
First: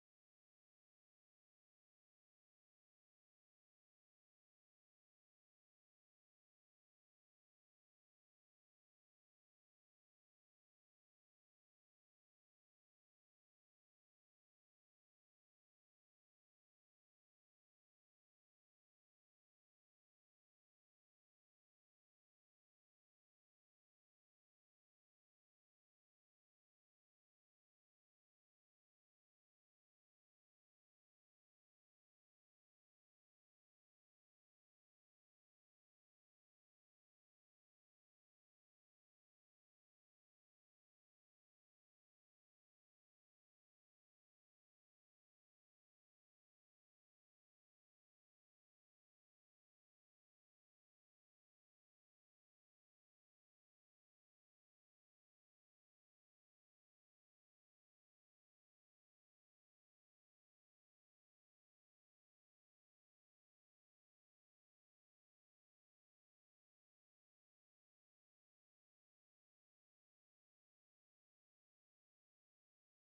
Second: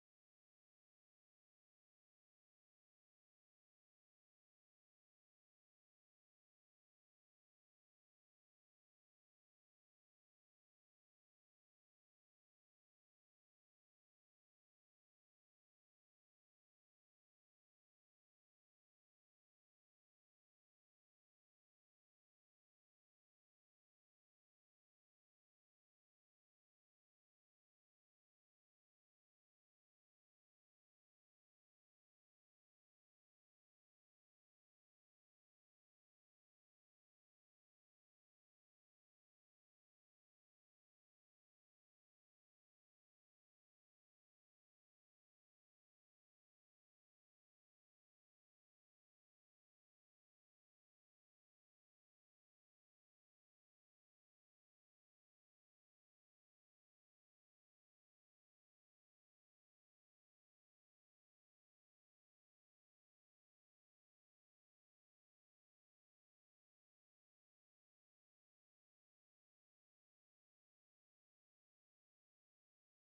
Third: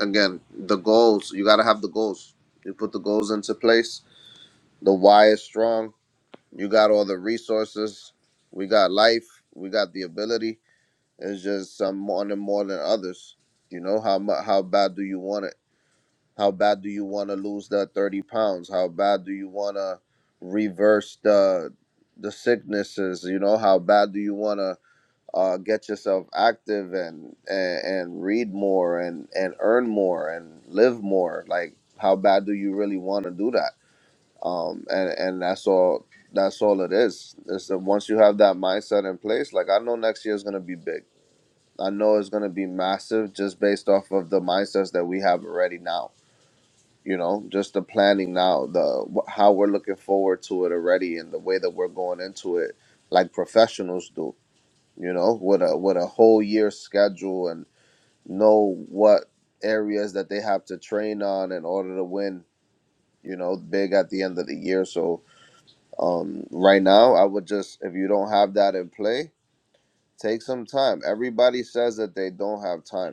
Speaker 1: again the goals you gotta have the goals you put the goals into place the why is strong you got all the resources we got life we got the ability It's just some want it more than others. You know how mu- how bad do you want it? How bad do you want to lose that thirty pounds? How bad do you want to reverse the the sicknesses? You know how bad do you want to uh, get yourself active and, and and read more and and earn more and live more? Like how bad do you really want to do that? Um, and and that's all. That's all it is. Is that once you have that mindset in place, like I know next year is gonna be big. I know it's going to be massive just based off of the mindsets that we have already now. You know, just the planning now, the wh- how we're looking forward to it already, and the way that we're going into it, like professionals do. You know, with a with a whole year schedule and know what areas that they have to train on in order to win. You know, big at the end of the year. So um, right now, I would just if you don't have that in play, take some time. Everybody says that they don't have time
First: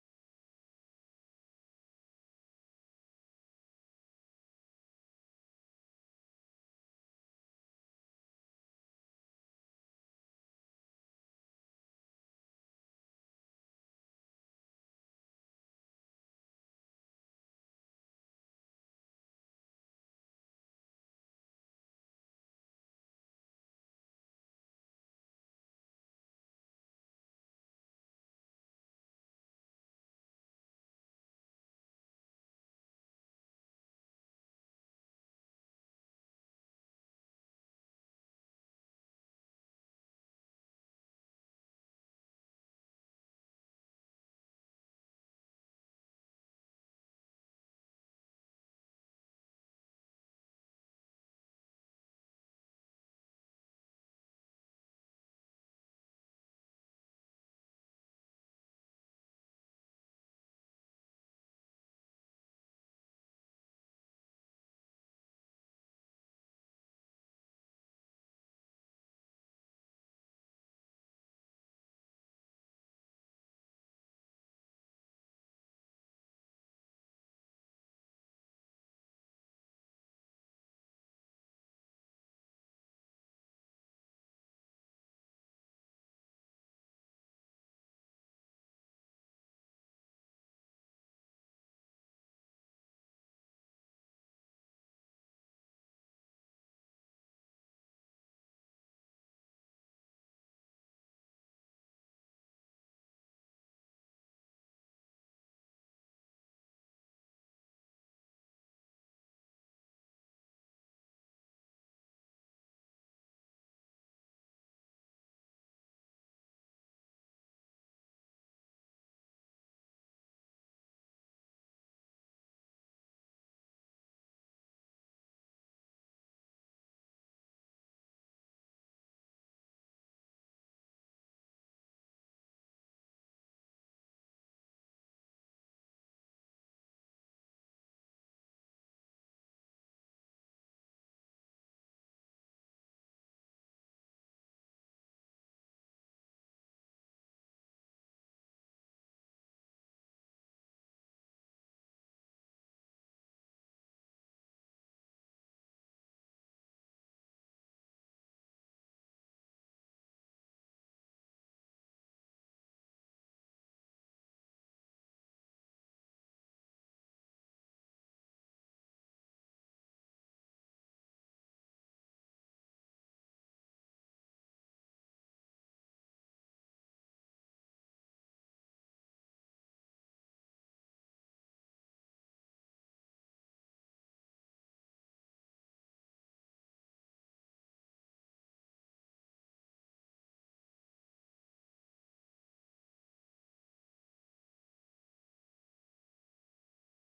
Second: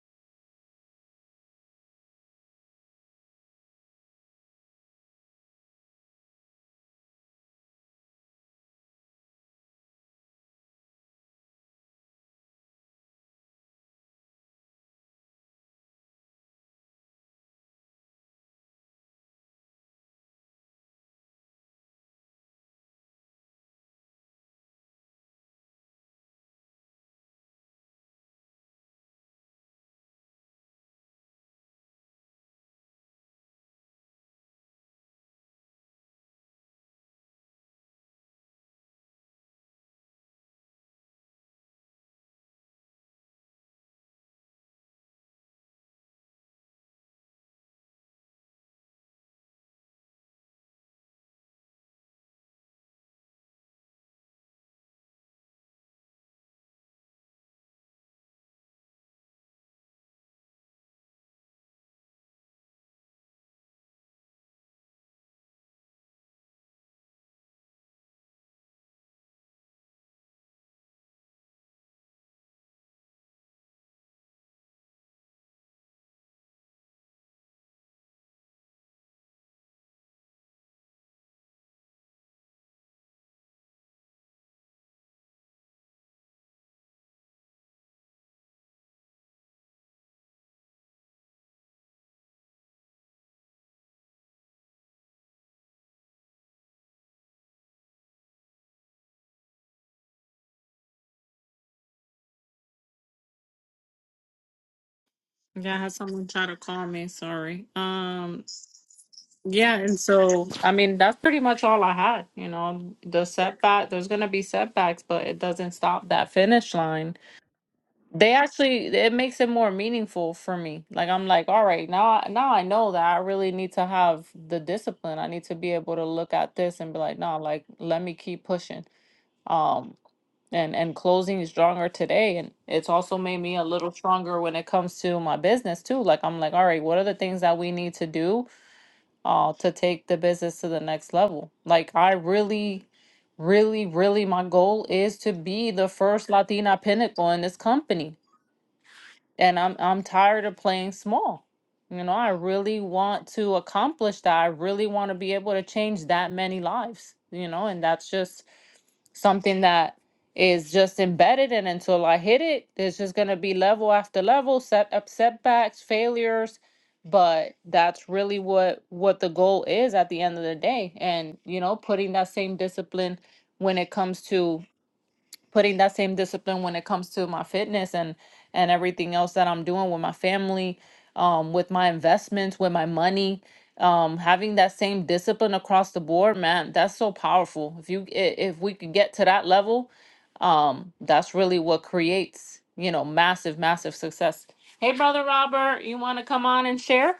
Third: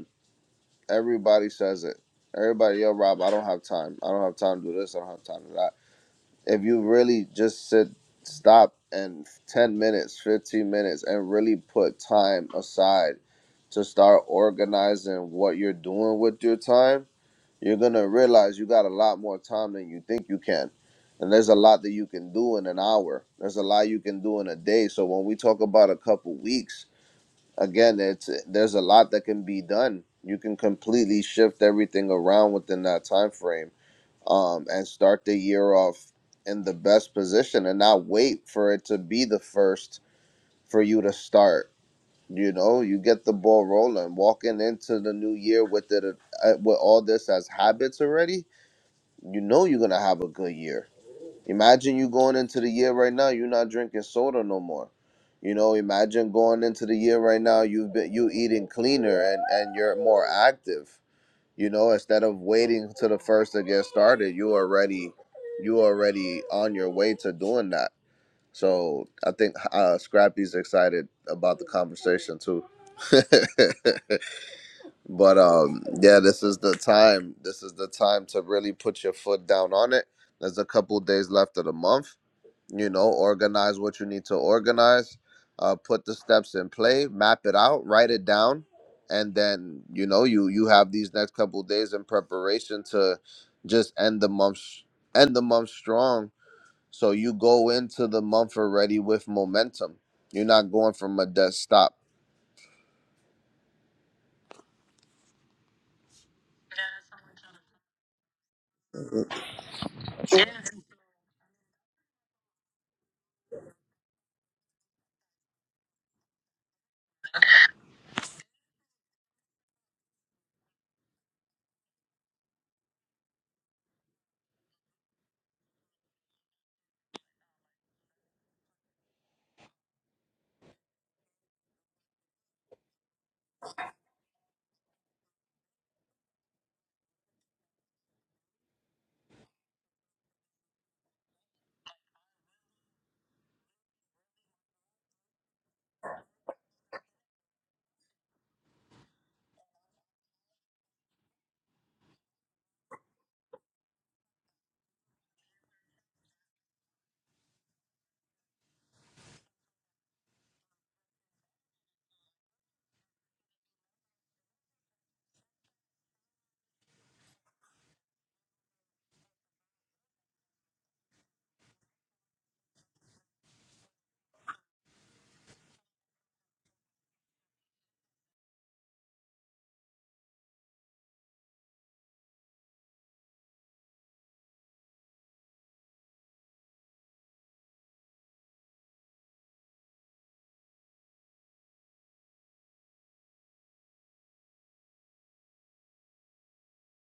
Speaker 1: Everybody says it. Everybody, yo, Rob, I don't have time. I don't have time to do this. I don't have time to do that. If you really just sit, stop, and 10 minutes, 15 minutes, and really put time aside to start organizing what you're doing with your time, you're going to realize you got a lot more time than you think you can. And there's a lot that you can do in an hour. There's a lot you can do in a day. So when we talk about a couple weeks, again, it's there's a lot that can be done. You can completely shift everything around within that time frame, um, and start the year off in the best position, and not wait for it to be the first for you to start. You know, you get the ball rolling, walking into the new year with it uh, with all this as habits already. You know, you're gonna have a good year Imagine you going into the year right now, you're not drinking soda no more. You know, imagine going into the year right now, you've been you eating cleaner and and you're more active. You know, instead of waiting to the first to get started, you already you already on your way to doing that. So I think uh, Scrappy's excited about the conversation too. but um, yeah, this is the time. This is the time to really put your foot down on it. There's a couple days left of the month you know organize what you need to organize uh, put the steps in play map it out write it down and then you know you you have these next couple of days in preparation to just end the month s- end the month strong so you go into the month already with momentum you're not going from a dead stop
Speaker 2: Yeah, I had someone try to call me. Sorry. Um, yeah, and so I mean that's pretty much all I had. You know, the setback. There's gonna be setbacks, but it doesn't stop that finish line. They actually it makes it more meaningful for me. Like I'm like, all right, now I- now I know that I really need to have the discipline. I need to be able to look at this and be like, no, like let me keep pushing. Um, and and closing stronger today and it's also made me a little stronger when it comes to my business too like i'm like all right what are the things that we need to do uh to take the business to the next level like i really really really my goal is to be the first latina pinnacle in this company and i'm i'm tired of playing small you know i really want to accomplish that i really want to be able to change that many lives you know and that's just something that is just embedded and so, until I hit it, there's just gonna be level after level, set up setbacks, failures. But that's really what what the goal is at the end of the day. And you know, putting that same discipline when it comes to putting that same discipline when it comes to my fitness and and everything else that I'm doing with my family, um, with my investments, with my money. Um, having that same discipline across the board, man, that's so powerful. If you i- if we could get to that level, um, that's really what creates you know massive, massive success. Hey, brother Robert, you want to come on and share?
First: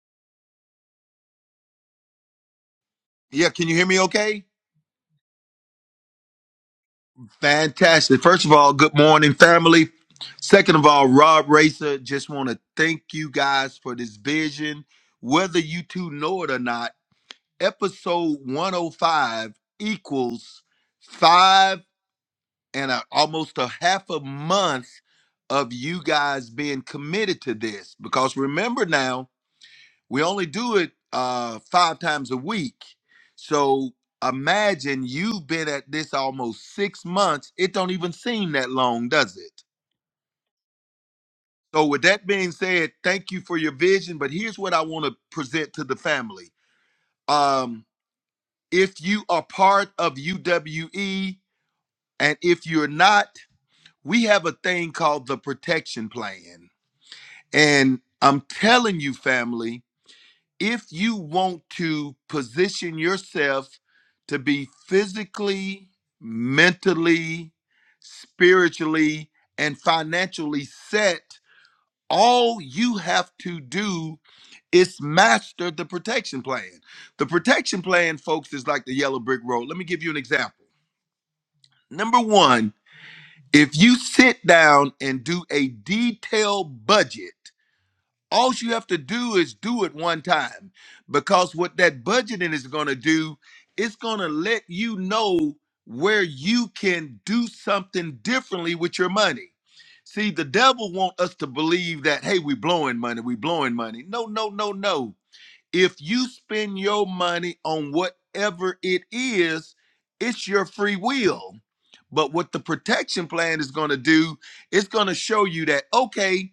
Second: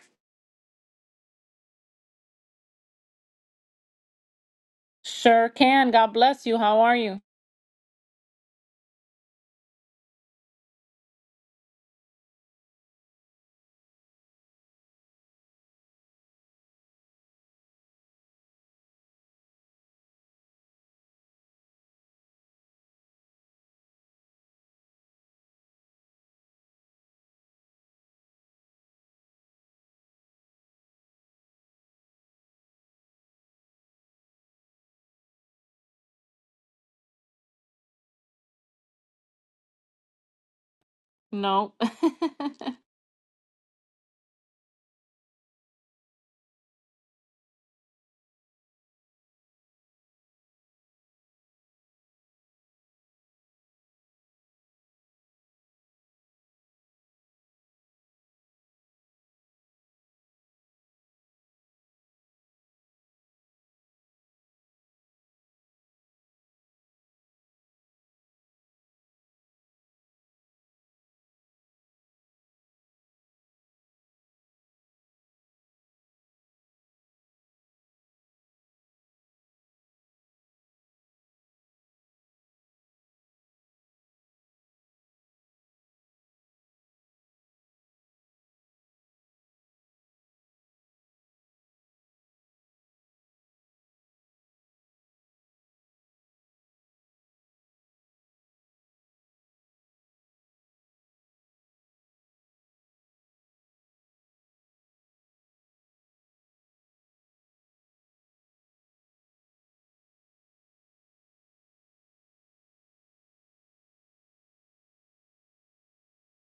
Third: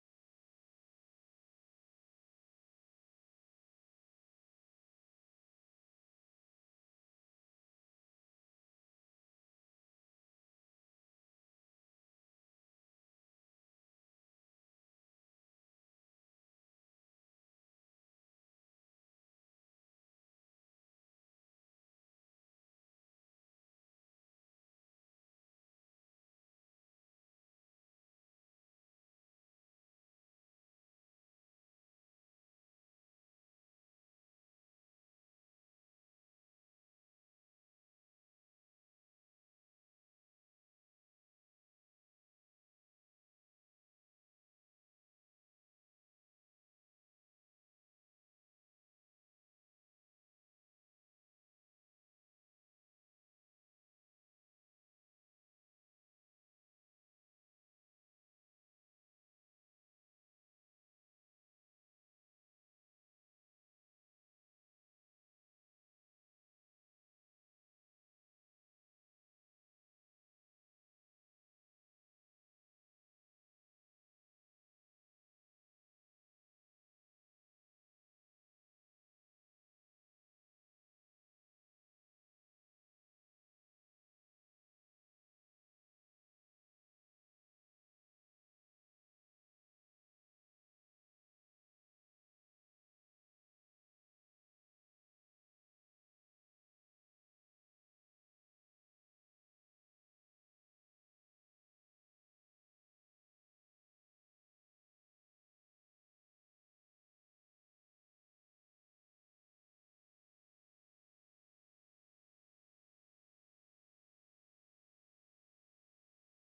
Speaker 3: Yeah, can you hear me okay?
Speaker 2: Sure can. God bless you. How are you?
Speaker 3: Fantastic. First of all, good morning, family. Second of all, Rob Racer, just want to thank you guys for this vision. Whether you two know it or not, episode 105 equals five and a, almost a half a month of you guys being committed to this. Because remember now, We only do it uh, five times a week. So imagine you've been at this almost six months. It don't even seem that long, does it?
Speaker 2: No.
Speaker 3: So, with that being said, thank you for your vision. But here's what I want to present to the family. Um, if you are part of UWE, and if you're not, we have a thing called the protection plan. And I'm telling you, family, if you want to position yourself to be physically, mentally, spiritually, and financially set, all you have to do is master the protection plan. The protection plan, folks, is like the yellow brick road. Let me give you an example. Number one, if you sit down and do a detailed budget, all you have to do is do it one time because what that budgeting is going to do, it's going to let you know where you can do something differently with your money. See, the devil want us to believe that hey, we blowing money, we blowing money. No, no, no, no. If you spend your money on whatever it is, it's your free will. But what the protection plan is going to do, it's going to show you that okay,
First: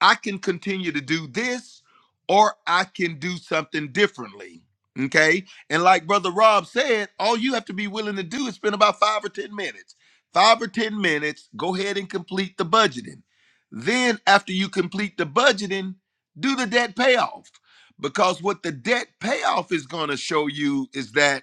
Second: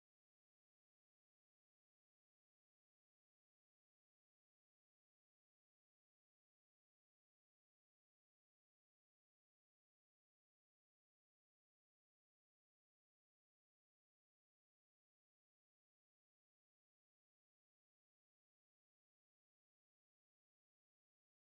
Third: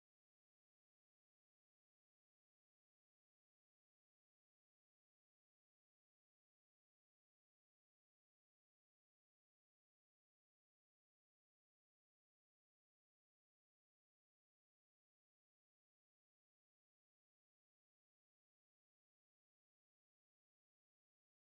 Speaker 3: I can continue to do this or I can do something differently. Okay. And like Brother Rob said, all you have to be willing to do is spend about five or 10 minutes. Five or 10 minutes, go ahead and complete the budgeting. Then, after you complete the budgeting, do the debt payoff. Because what the debt payoff is going to show you is that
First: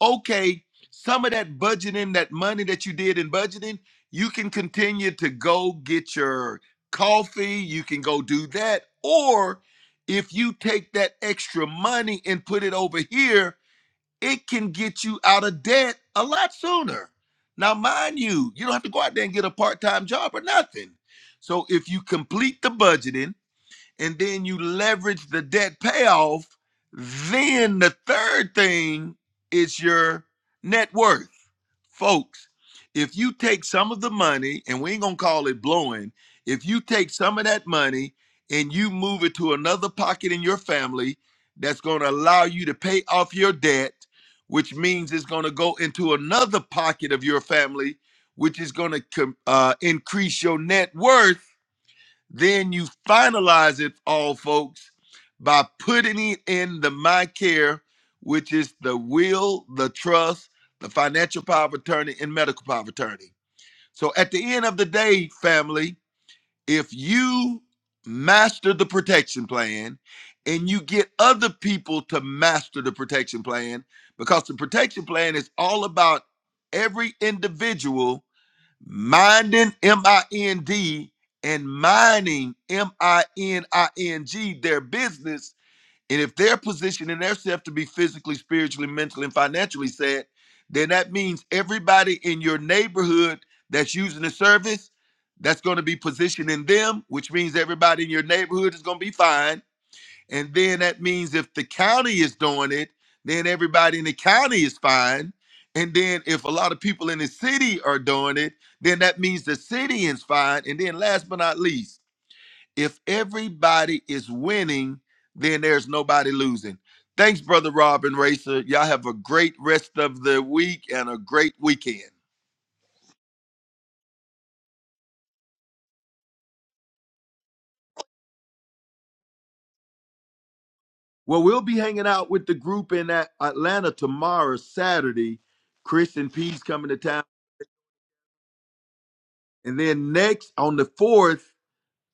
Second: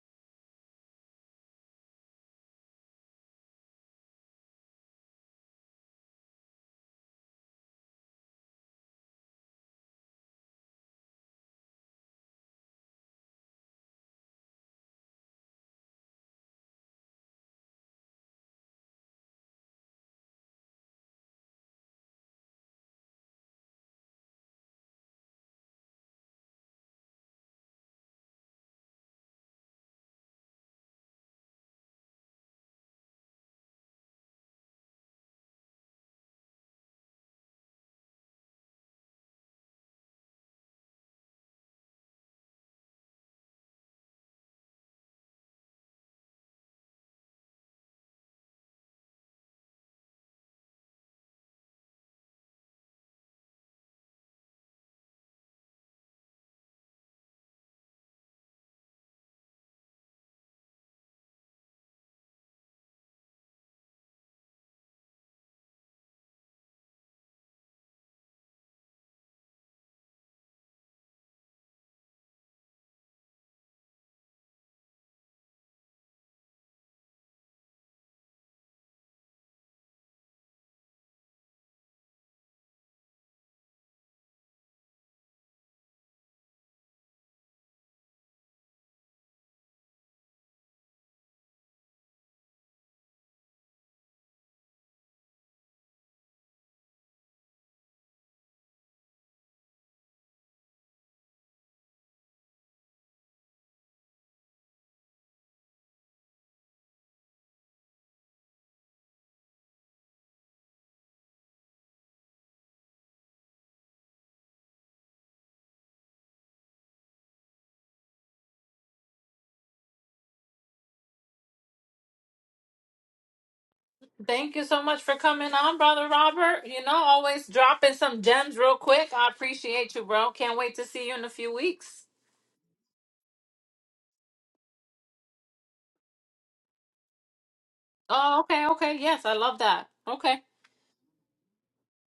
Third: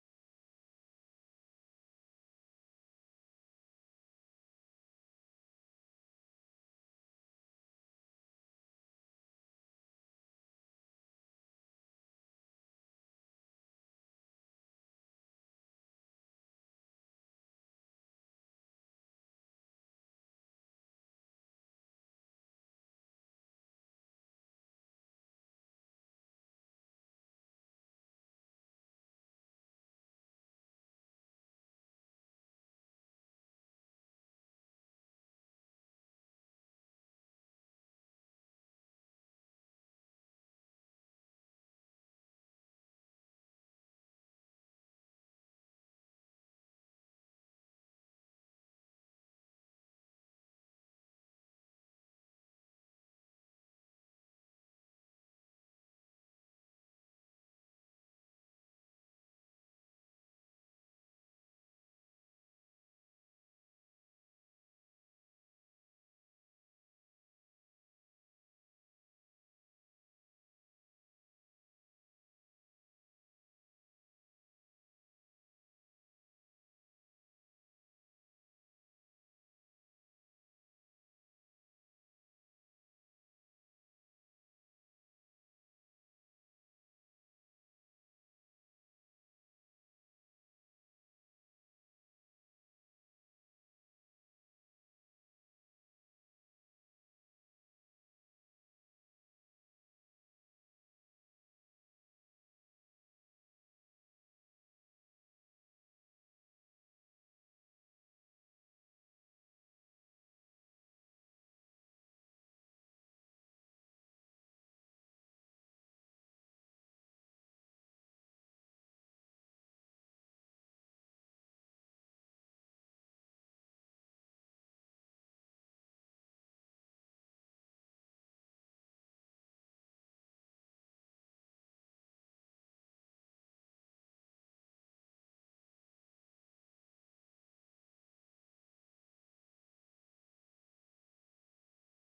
Speaker 3: okay, some of that budgeting, that money that you did in budgeting, you can continue to go get your coffee, you can go do that. Or if you take that extra money and put it over here, it can get you out of debt a lot sooner. Now, mind you, you don't have to go out there and get a part time job or nothing. So if you complete the budgeting, and then you leverage the debt payoff, then the third thing is your net worth. Folks, if you take some of the money, and we ain't gonna call it blowing, if you take some of that money and you move it to another pocket in your family that's gonna allow you to pay off your debt, which means it's gonna go into another pocket of your family, which is gonna com- uh, increase your net worth then you finalize it all, folks, by putting it in the My Care, which is the will, the trust, the financial power of attorney, and medical power of attorney. So at the end of the day, family, if you master the protection plan and you get other people to master the protection plan, because the protection plan is all about every individual minding m-i-n-d and mining m-i-n-i-n-g their business and if they're positioning themselves to be physically spiritually mentally and financially set, then that means everybody in your neighborhood that's using the service that's going to be positioning them which means everybody in your neighborhood is going to be fine and then that means if the county is doing it, then everybody in the county is fine. And then if a lot of people in the city are doing it, then that means the city is fine. And then last but not least, if everybody is winning, then there's nobody losing. Thanks, Brother Rob and Racer. Y'all have a great rest of the week and a great weekend.
Speaker 2: Thank you so much for coming on, Brother Robert. You know, always dropping some gems real quick. I appreciate you, bro. Can't wait to see you in a
Speaker 3: Well,
Speaker 2: few
Speaker 3: we'll be
Speaker 2: weeks.
Speaker 3: hanging out with the group in At- Atlanta tomorrow, Saturday. Chris and P's coming to town.
Speaker 2: Oh, okay, okay. Yes, I love
Speaker 3: And
Speaker 2: that.
Speaker 3: then
Speaker 2: Okay.
Speaker 3: next on the 4th,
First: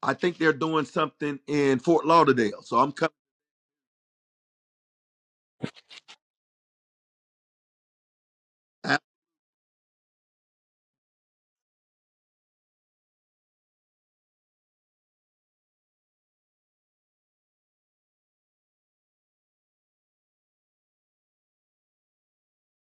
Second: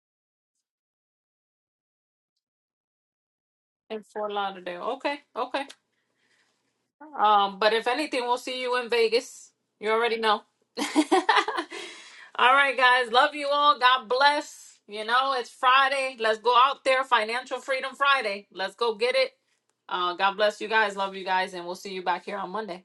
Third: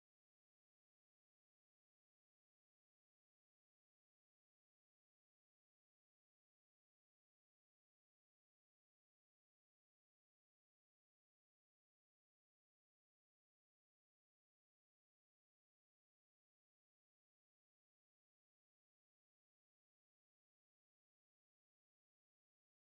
Speaker 3: I think they're doing something in Fort Lauderdale. So I'm coming.
Speaker 2: In Fort Lauderdale. Okay, okay. Um, but if anything, we'll see you in Vegas. You already know. all right, guys. Love you all. God bless. You know, it's Friday. Let's go out there. Financial Freedom Friday. Let's go get it. Uh, God bless you guys. Love you guys. And we'll see you back here on Monday.